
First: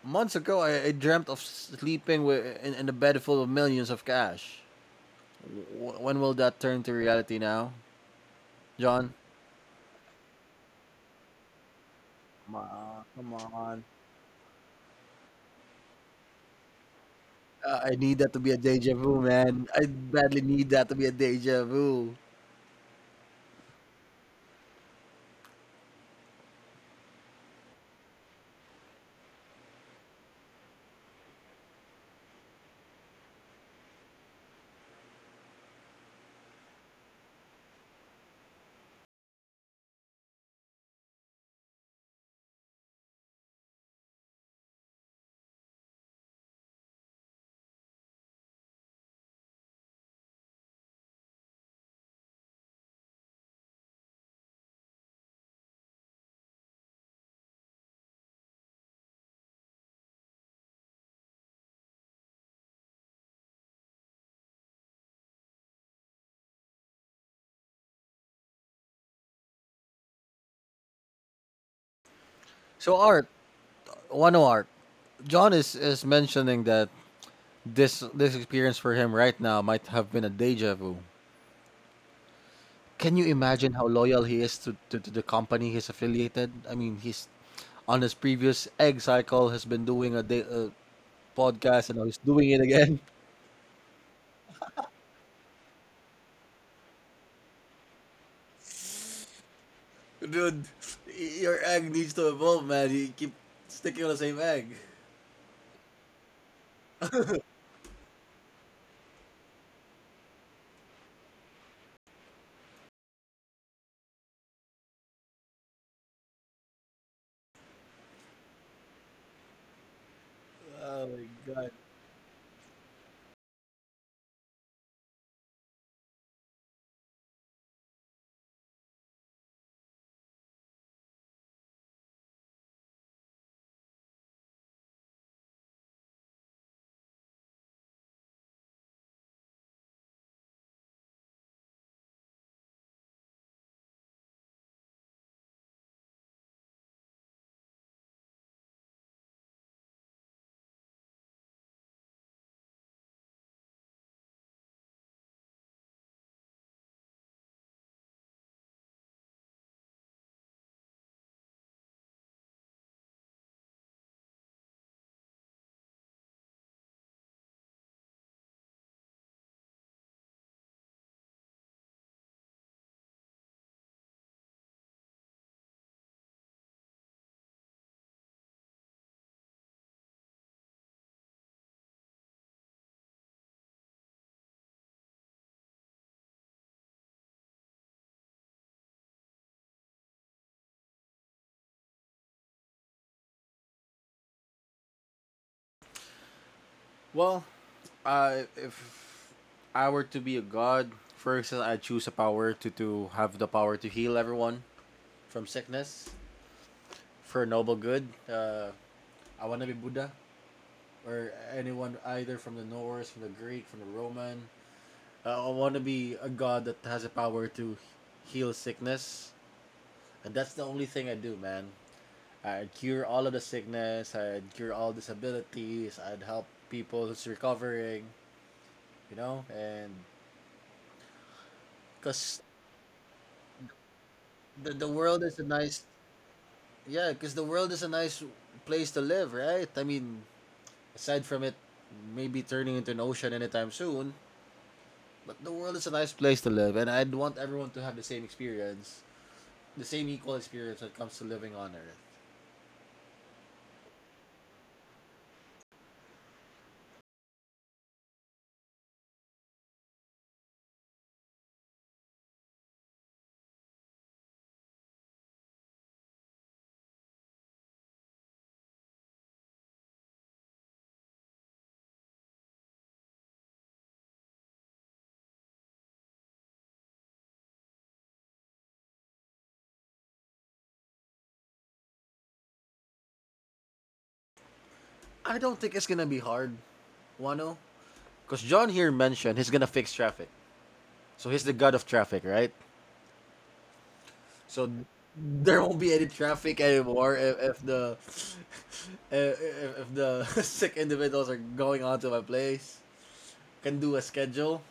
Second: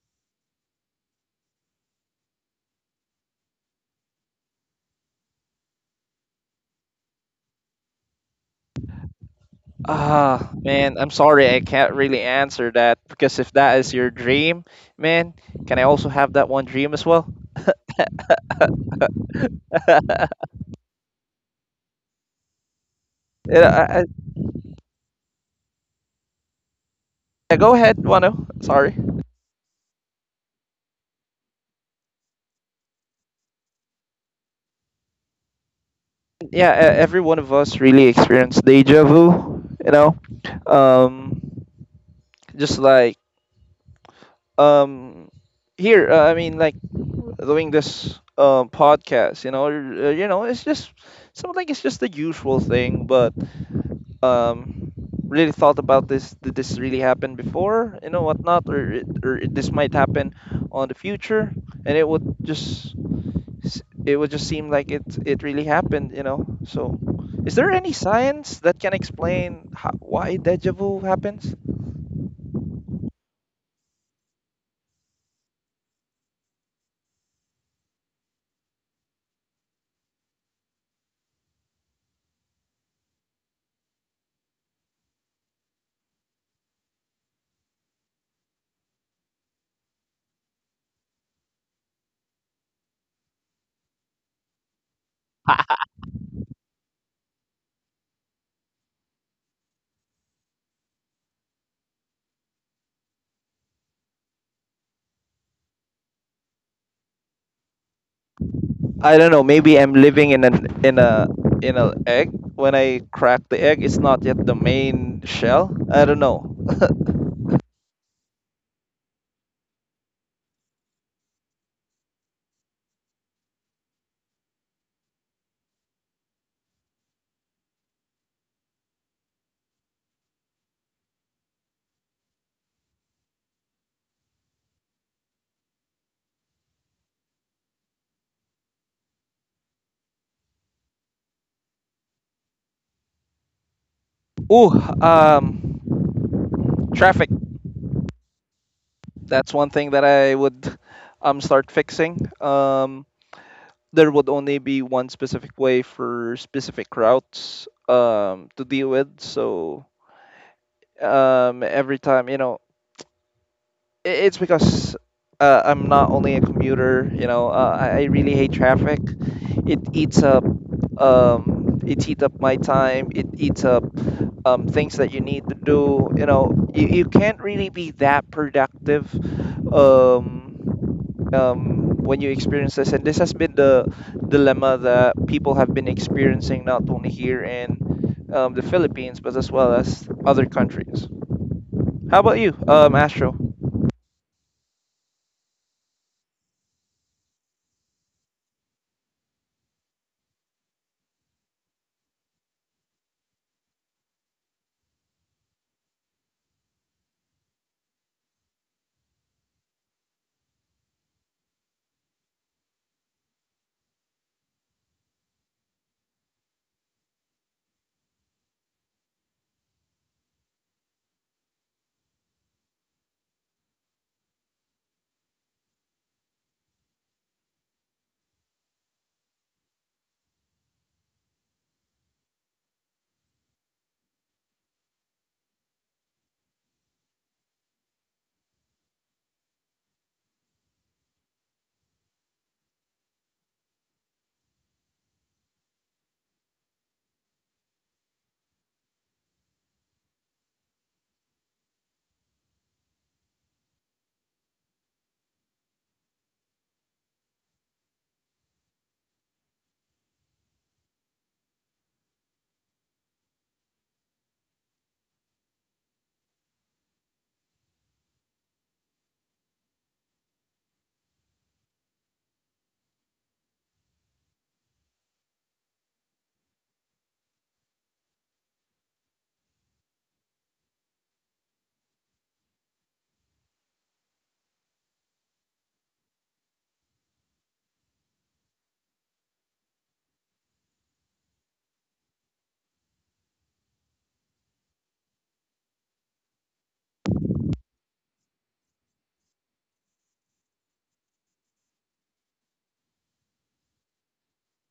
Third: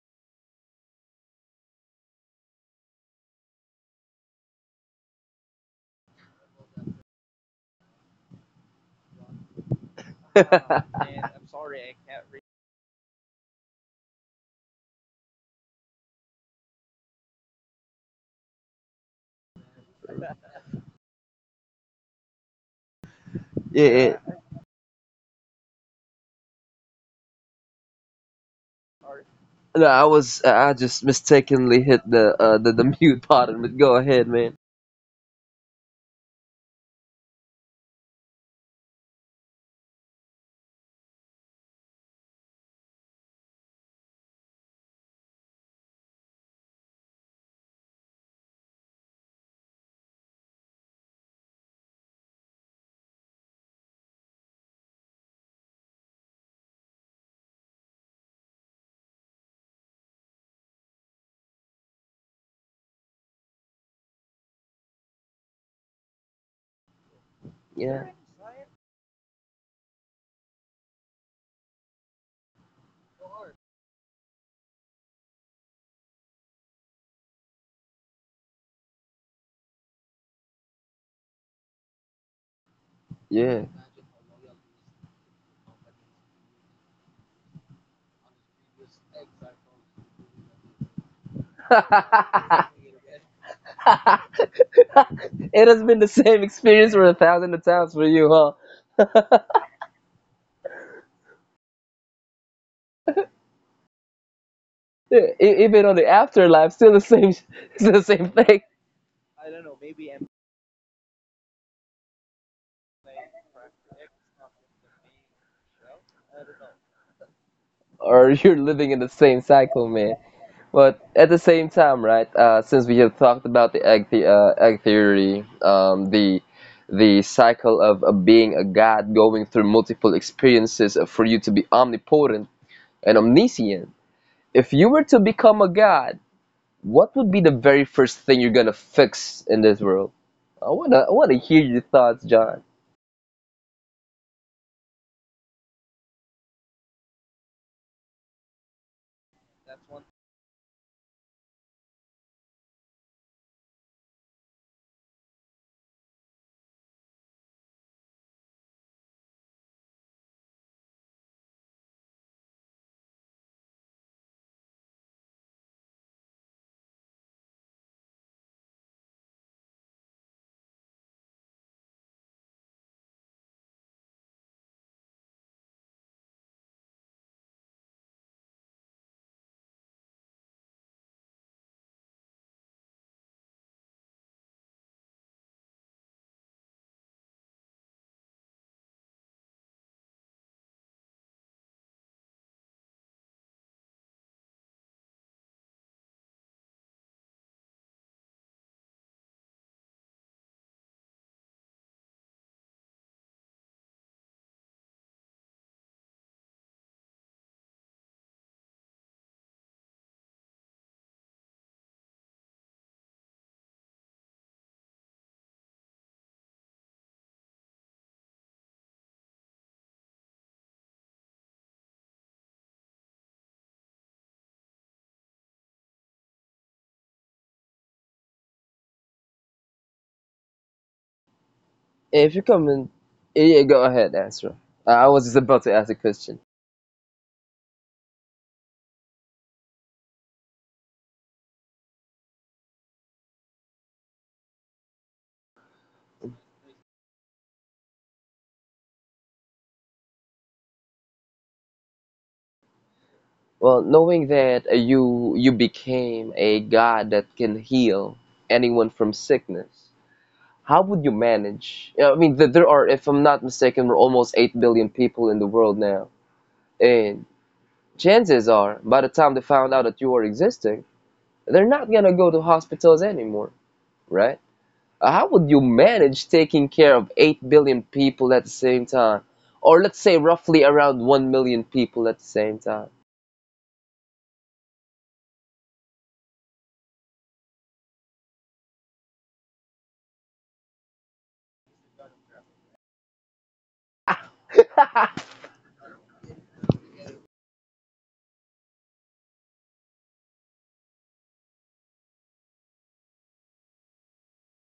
[SPEAKER 3] Months ago, I dreamt of sleeping with, in a bed full of millions of cash. When will that turn to reality now, John?
[SPEAKER 1] Ah, man, I'm sorry I can't really
[SPEAKER 3] Come
[SPEAKER 1] answer that
[SPEAKER 3] on, come
[SPEAKER 1] because if that
[SPEAKER 3] on.
[SPEAKER 1] is your dream, man, can I also have that one dream as well?
[SPEAKER 3] I need that to be a deja vu, man. I badly need that to be a deja vu.
[SPEAKER 1] Yeah,
[SPEAKER 2] Yeah,
[SPEAKER 1] I, I,
[SPEAKER 2] yeah.
[SPEAKER 1] yeah, go ahead, Wano. Sorry.
[SPEAKER 2] No, I just mistakenly hit the mute button. But go ahead, man.
[SPEAKER 1] Yeah, e- every one of us really experienced deja vu, you know. Um, just like um here I mean like doing this podcast, you know it's just something like it's just the usual thing but um really thought about this, did this really happen before, you know, whatnot, or it- this might happen on the future and it would just it would just seem like it really happened, you know, so is there any
[SPEAKER 2] Yeah,
[SPEAKER 1] science that can explain how, why deja vu happens.
[SPEAKER 3] So, art, one art. John is mentioning that this experience for him right now might have been a deja vu. Can you
[SPEAKER 2] yeah.
[SPEAKER 3] imagine how loyal he is to the company he's affiliated? I mean, he's on his previous egg cycle has been doing a podcast, and now he's doing it again.
[SPEAKER 2] It has been the same experience for 1,000 of times for you, huh?
[SPEAKER 3] Dude, your egg needs to evolve, man. You keep sticking on the same egg.
[SPEAKER 2] Yeah, even on the afterlife, still the same, still the same thing.
[SPEAKER 1] I don't know. Maybe I'm living in an in a egg. When I crack the egg, it's not yet the main shell. I don't know.
[SPEAKER 2] Or you're living in the same cycle, man.
[SPEAKER 3] Oh
[SPEAKER 2] But
[SPEAKER 3] my
[SPEAKER 2] at the
[SPEAKER 3] god.
[SPEAKER 2] same time, right? Since we have talked about the egg, the egg theory, the cycle of being a god, going through multiple experiences for you to be omnipotent and omniscient. If you were to become a god, what would be the very first thing you're gonna fix in this world? I wanna hear your thoughts, John.
[SPEAKER 1] Ooh, um, traffic. That's one thing that I would start fixing. There would only be one specific way for specific routes to deal with. So every time, you know. It's because I'm not only a commuter, you know, I really hate traffic. It eats up, it eats up my time. It eats up things that you need to do. You know, you can't really be that productive um, when you experience this. And this has been the dilemma that people have been experiencing not only here in, the Philippines, but as well as other countries. How about you, Astro?
[SPEAKER 3] Well, if I were to be a god, first I choose a power to have the power to heal everyone from sickness for noble good. I want to be Buddha, or anyone either from the Norse, from the Greek, from the Roman. I want to be a god that has the power to heal sickness, and that's the only thing I do, man. I'd cure all of the sickness. I'd cure all disabilities. I'd help people who's recovering. You know, and
[SPEAKER 2] If
[SPEAKER 3] cause
[SPEAKER 2] you come in, yeah, go ahead, answer.
[SPEAKER 3] the
[SPEAKER 2] I
[SPEAKER 3] world
[SPEAKER 2] was just
[SPEAKER 3] is a
[SPEAKER 2] about to
[SPEAKER 3] nice,
[SPEAKER 2] ask a question.
[SPEAKER 3] yeah, cause the world is a nice place to live, right? I mean, aside from it, maybe turning into an ocean anytime soon. But the world is a nice place to live, and I'd want everyone to have the same experience, the same equal experience when it comes to living on Earth.
[SPEAKER 2] Well, knowing that you became a god that can heal anyone from sickness, how would you manage? You know, I mean, there are, if I'm not mistaken, we're almost 8 billion people in the world now, and chances are, by the time they found out that you are existing, they're not gonna go to hospitals anymore, right? How would you manage taking care of 8 billion people at the same time? Or let's say roughly around 1 million people at the same time.
[SPEAKER 3] I don't think it's gonna be hard, Wano. Because John here mentioned he's gonna fix traffic. So he's the god of traffic, right? So there won't be any traffic anymore if the if, if the sick individuals are going onto my place. Can do a schedule,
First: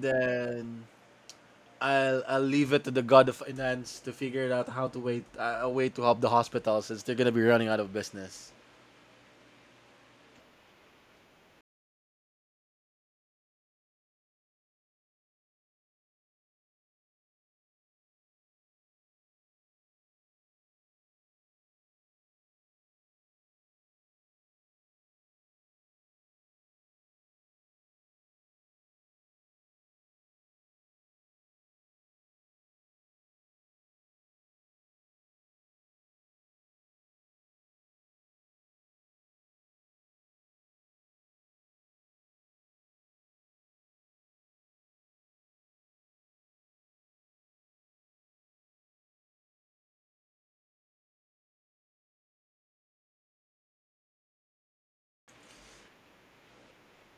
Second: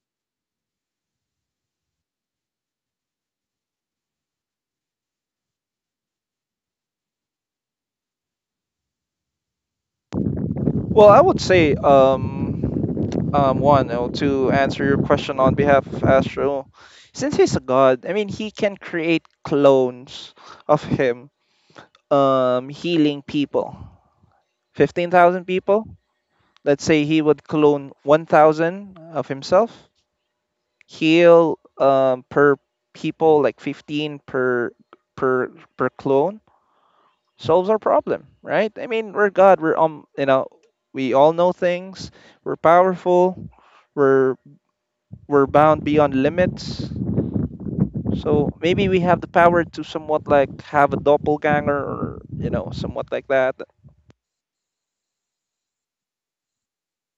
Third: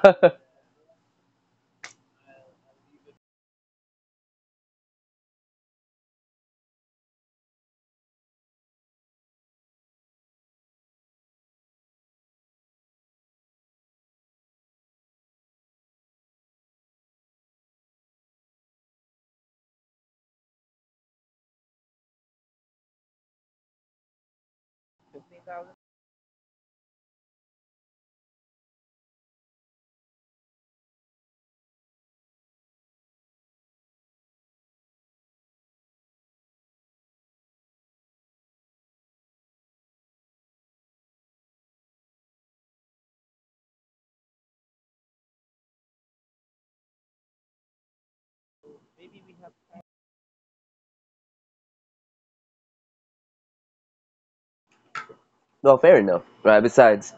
[SPEAKER 3] then I'll leave it to the god of finance to figure it out how to wait, a way to help the hospital since they're gonna be running out of business.
[SPEAKER 1] Well, I would say, one, to answer your question on behalf of Astro, since he's a god, I mean, he can create clones of him, healing people. 15,000 people. Let's say he would clone 1,000 of himself, heal per people, like 15 per clone solves our problem, right? I mean, we're God. We're you know, we all know things. We're powerful. We're we're bound beyond limits. So maybe we have the power to somewhat like have a doppelganger or you know somewhat like that.
[SPEAKER 2] Well, fair enough, right? Besides,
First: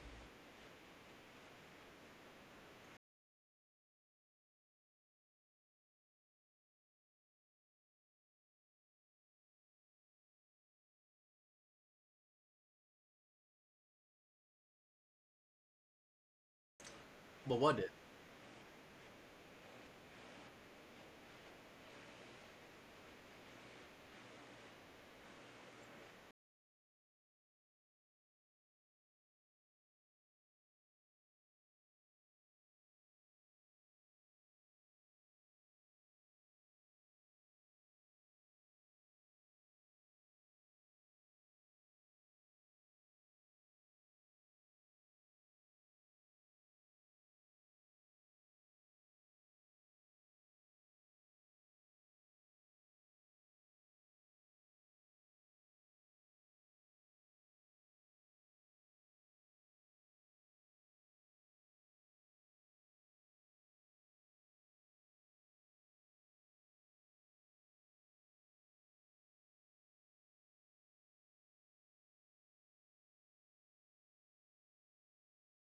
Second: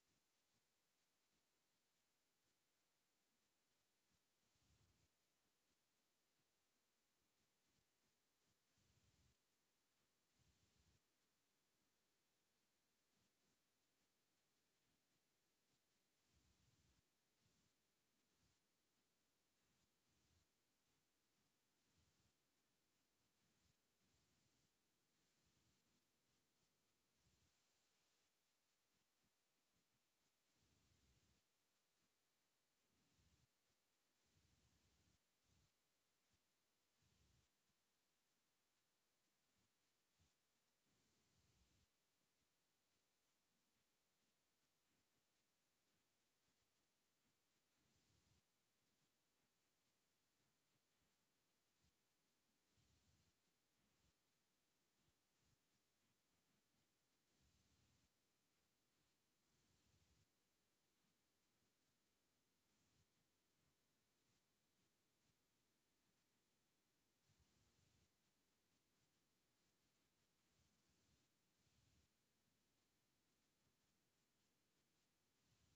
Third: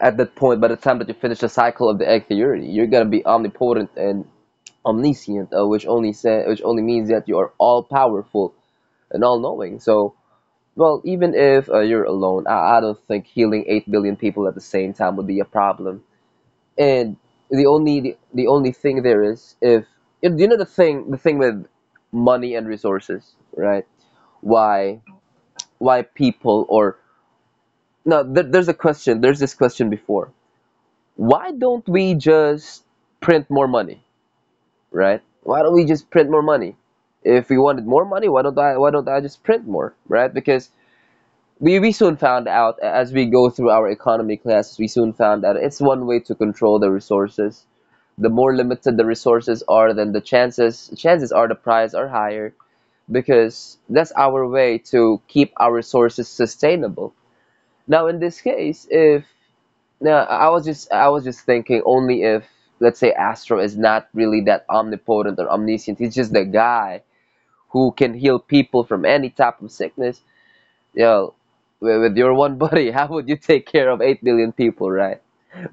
[SPEAKER 2] at that point, by the time that you finish the cycle of the egg theory, you're gonna be omnipotent and omniscient, which only say, which only means that you are all powerful and all knowing. So, well, even if you're alone, I don't think healing 8 billion people at the same time would be a problem. And
[SPEAKER 3] But
[SPEAKER 2] the
[SPEAKER 3] what it?
[SPEAKER 2] only the only thing there is, if you know, you know the thing, the thing with money and resources, right? why why people or no th- there's a question, there's this question before, why don't we just print more money, right? Why don't we just print more money? If we wanted more money, why don't I just print more, right? Because we soon found out, as we go through our economy classes, we soon found out it's one way to control the resources. The more limited the resources are, then the chances are the price are higher, because that's our way to keep our resources sustainable. Now in this case, if now I was just thinking, only if, let's say, Astro is not really that omnipotent or omniscient, he's just the guy who can heal people from any type of sickness. Yo, with your one buddy, how would you take care of 8 billion people, right?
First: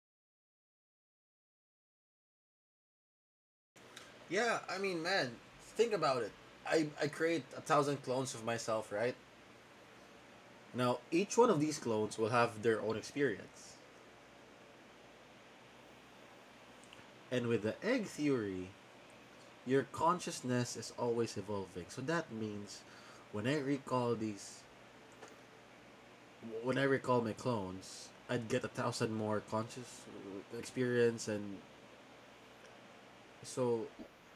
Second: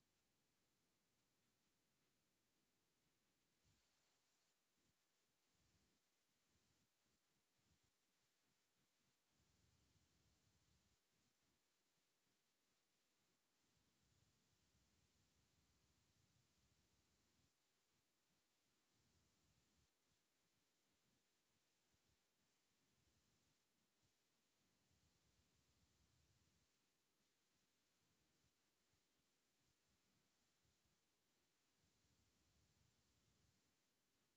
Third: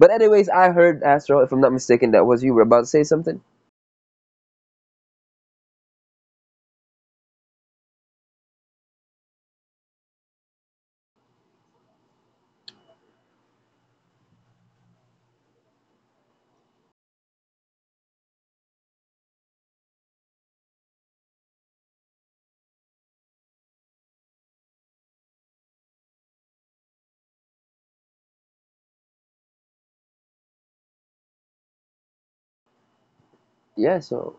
[SPEAKER 2] But anyways, I heard Astro, if I'm not mistaken, that was you were about to say something.
[SPEAKER 3] Yeah, I mean, man, think about it. I create a thousand clones of myself, right? Now, each one of these clones will have their own experience. And with the egg theory, your consciousness is always evolving. So that means when I recall these, when I recall my clones, I'd get a thousand more conscious experience. And so,
[SPEAKER 2] Yeah, so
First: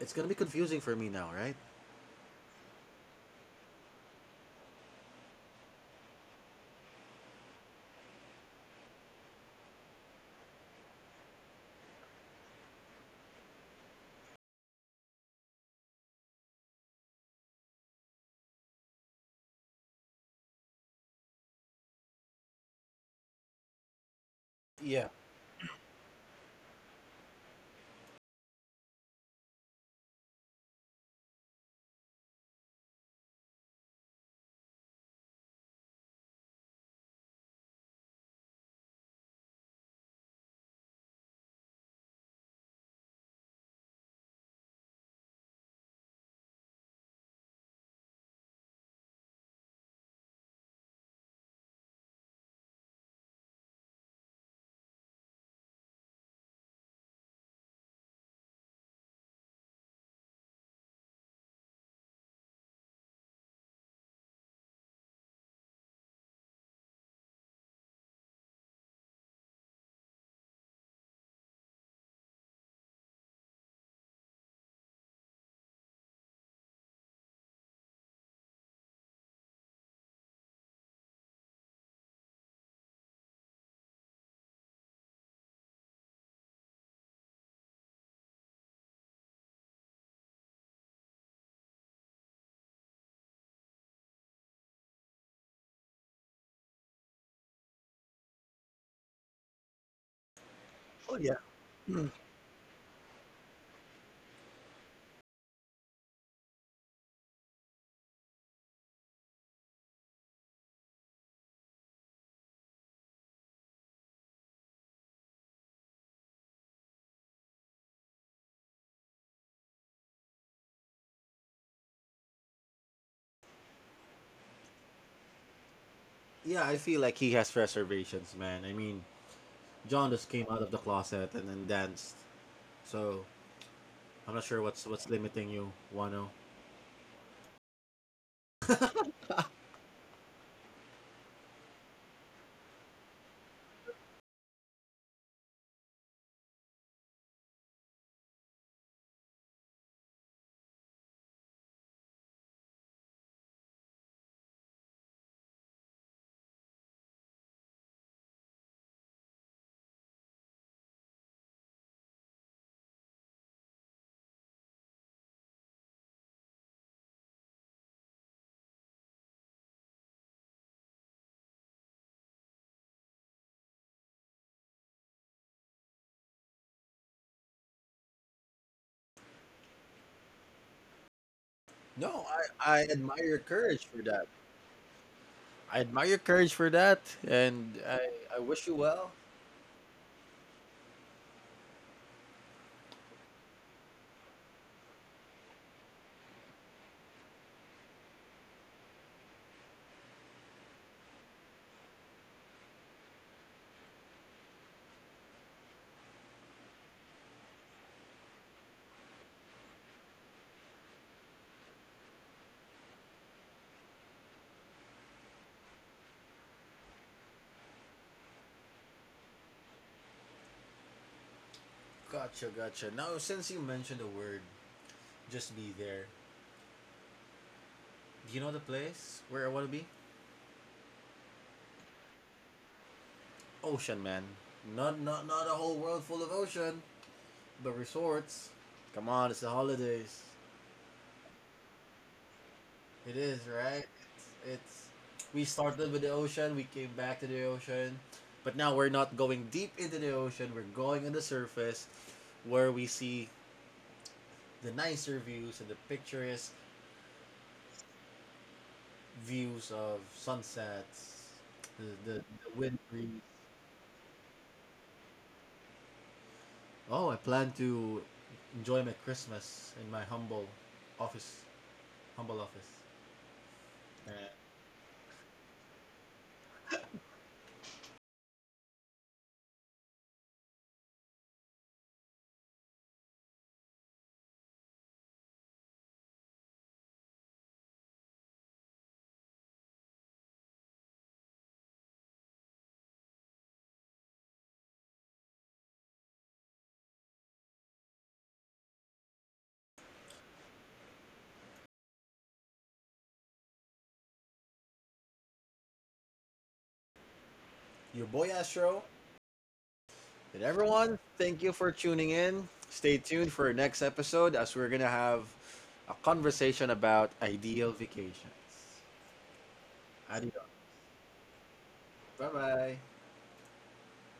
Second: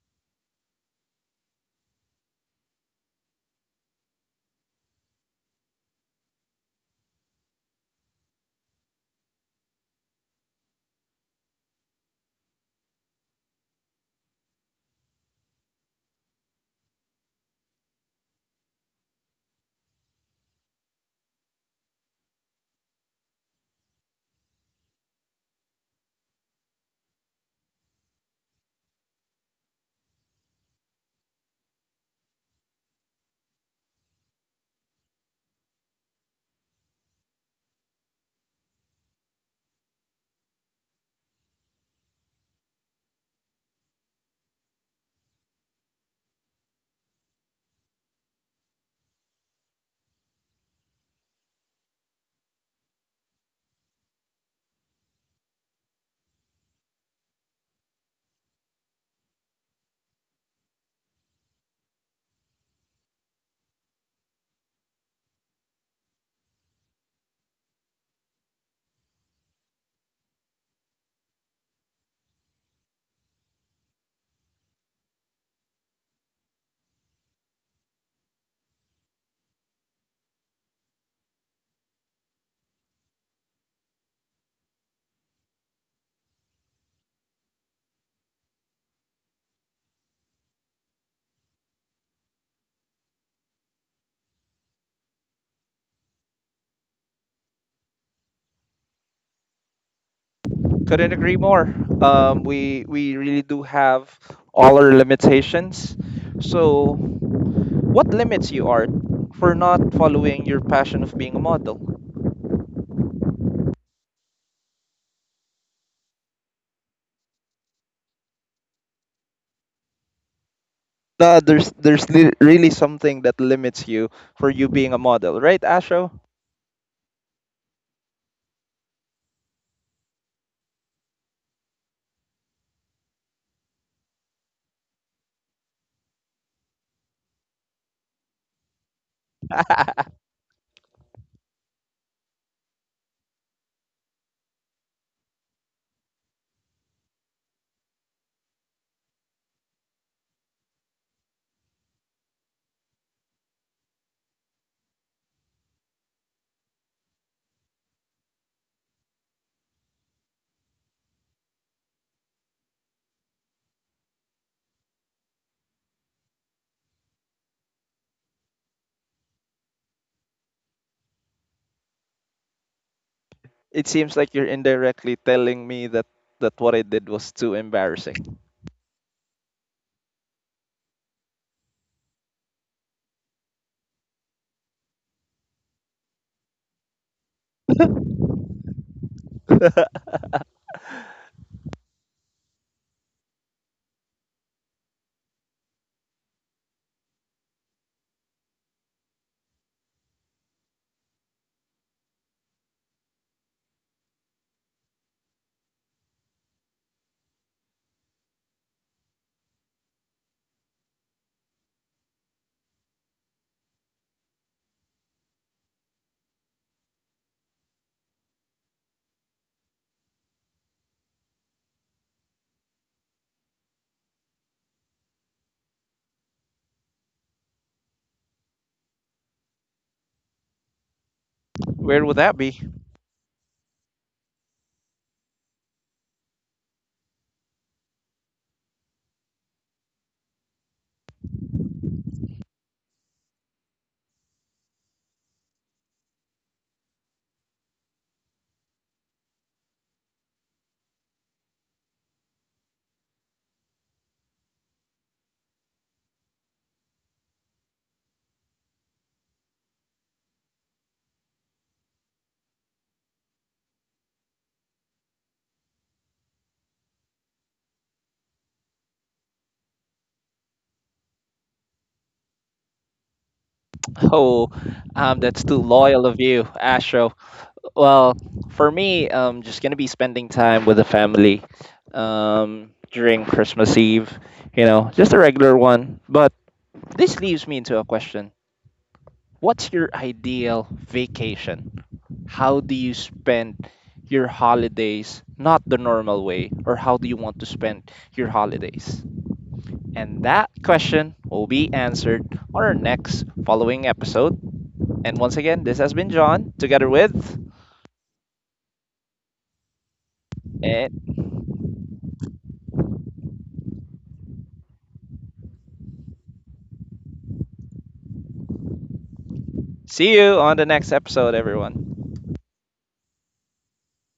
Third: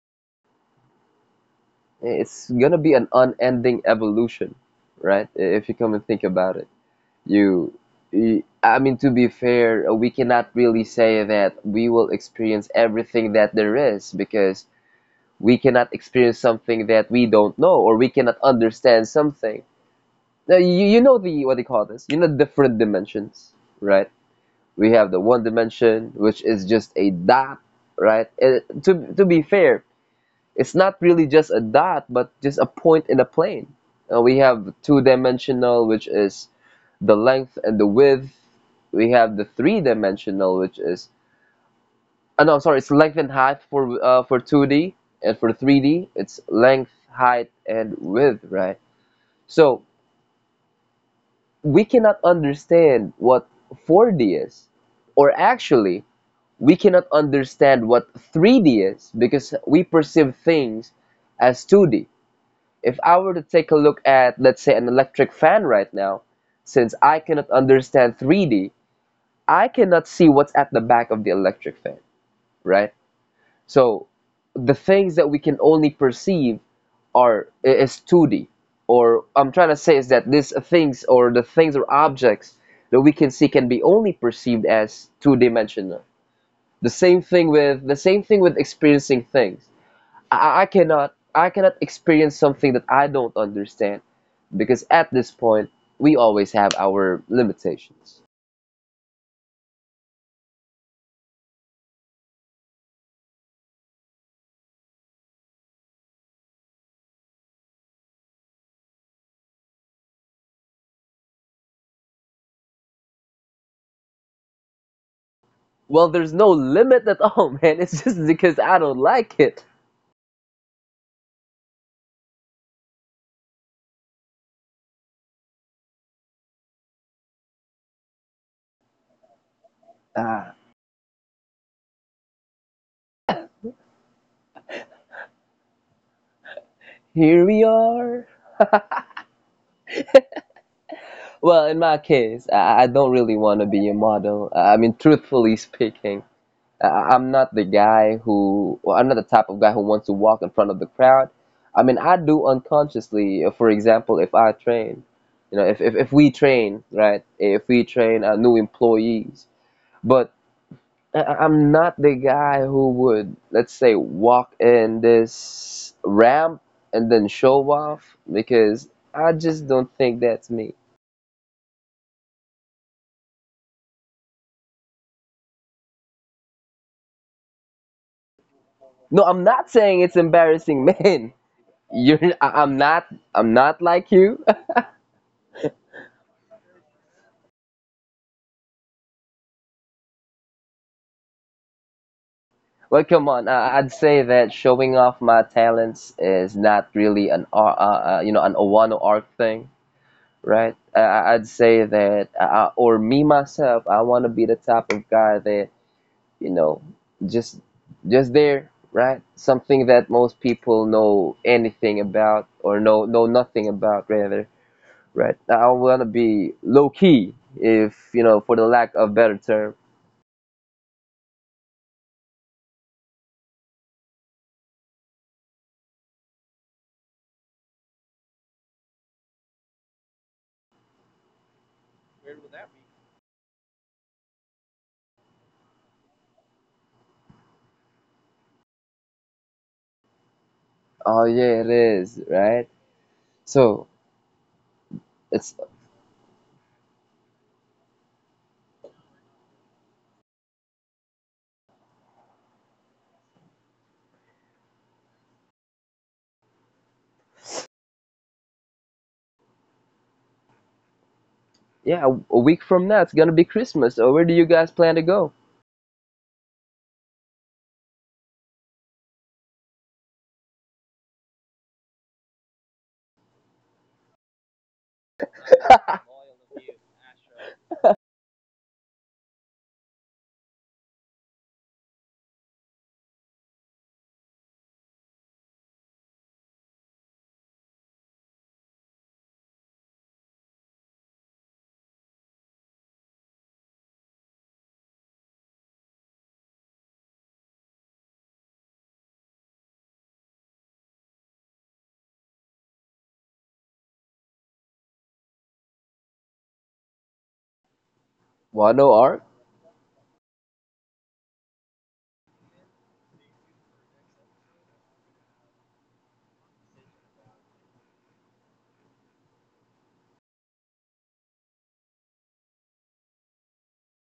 [SPEAKER 3] it's gonna be confusing for me now, right?
[SPEAKER 2] it's gonna be an unending evolution, right? If you come and think about it, you, you I mean, to be fair, we cannot really say that we will experience everything that there is because we cannot experience something that we don't know or we cannot understand something. Now, you know the, what they call this? You know, different dimensions, right? We
[SPEAKER 3] Yeah.
[SPEAKER 2] have the one dimension, which is just a dot, right? It, to be fair, it's not really just a dot, but just a point in a plane. We have two dimensional, which is the length and the width. We have the three dimensional, which is, oh no, I'm sorry, it's length and height for 2D, and for 3D, it's length, height, and width, right? So, we cannot understand what 4D is, or actually, we cannot understand what 3D is because we perceive things as 2D. If I were to take a look at, let's say, an electric fan right now, since I cannot understand 3D, I cannot see what's at the back of the electric fan, right? So the things that we can only perceive are is 2D. Or I'm trying to say is that these things or the things or objects that we can see can be only perceived as two-dimensional. The same thing with experiencing things. I cannot experience something that I don't understand because at this point we always have our limitations.
[SPEAKER 1] Couldn't
[SPEAKER 3] Oh yeah.
[SPEAKER 1] agree more. We really do have all our limitations. So what limits you are for not following your passion of being a model?
[SPEAKER 2] Well, there's no limit at all, man. It's just because I don't like it.
[SPEAKER 1] No, really something that limits you for you being a model, right, Asho?
[SPEAKER 3] Yeah, I feel like he has reservations, man. I mean, John just came out of the closet and then danced, so I'm not sure what's limiting you, Wano.
[SPEAKER 2] Here we are. Well, in my case, I don't really want to be a model. I mean, truthfully speaking, I, I'm not the guy who, well, I'm not the type of guy who wants to walk in front of the crowd. I mean, I do unconsciously. Uh, for example, if I train, you know, if we train, right, if we train new employees, but I'm not the guy who would, let's say, walk in this ramp and then show off because I just don't think that's me.
[SPEAKER 1] It seems like you're indirectly telling me that what I did was too embarrassing.
[SPEAKER 2] No, I'm not saying it's embarrassing, man. You're,
[SPEAKER 3] No,
[SPEAKER 2] I- I'm
[SPEAKER 3] I
[SPEAKER 2] not,
[SPEAKER 3] admire your
[SPEAKER 2] I'm not
[SPEAKER 3] courage for
[SPEAKER 2] like
[SPEAKER 3] that.
[SPEAKER 2] you.
[SPEAKER 3] I admire your courage for that, and I wish you well.
[SPEAKER 2] Well, come on. I'd say that showing off my talents is not really an, you know, an Owano Arc thing, right? I'd say that, or me myself, I want to be the type of guy that, you know, just, just there, right? Something that most people know anything about or know nothing about, rather, right? I wanna be low key, if you know, for the lack of better term.
[SPEAKER 3] Gotcha, gotcha. Now, since you mentioned the word, just be there. Do you know the place where I want to be?
[SPEAKER 1] Where would that be?
[SPEAKER 3] Ocean, man. Not a whole world full of ocean. But resorts, come on, it's the holidays.
[SPEAKER 2] Oh yeah, it is, right?
[SPEAKER 3] It is right.
[SPEAKER 2] So
[SPEAKER 3] It's we
[SPEAKER 2] it's
[SPEAKER 3] started with the ocean. We came back to the ocean, but now we're not going deep into the ocean. We're going on the surface, where we see the nicer views and the picturesque views of sunsets,
[SPEAKER 2] yeah,
[SPEAKER 3] the
[SPEAKER 2] a week
[SPEAKER 3] wind
[SPEAKER 2] from now it's
[SPEAKER 3] breeze.
[SPEAKER 2] gonna be Christmas. So where do you guys plan to go?
[SPEAKER 3] Oh, I plan to enjoy my Christmas in my office, humble office. Uh,
[SPEAKER 1] Oh, that's too loyal of you, Asho. Well, for me, I'm just gonna be spending time with the family during Christmas Eve. You know, just a regular one. But this leaves me into a question: what's your ideal vacation? How do you spend your holidays, not the normal way, or how do you want to spend your holidays? And that question will be answered on our next following episode. And once again, this has been John together with,
[SPEAKER 3] your boy Astro.
[SPEAKER 2] Wano Arc?
[SPEAKER 3] And everyone,
[SPEAKER 1] and
[SPEAKER 3] thank you for tuning in. Stay tuned for our next episode as we're going to have a conversation about ideal vacations.
[SPEAKER 1] see you
[SPEAKER 3] Adios.
[SPEAKER 1] on the next episode, everyone.
[SPEAKER 3] Bye bye.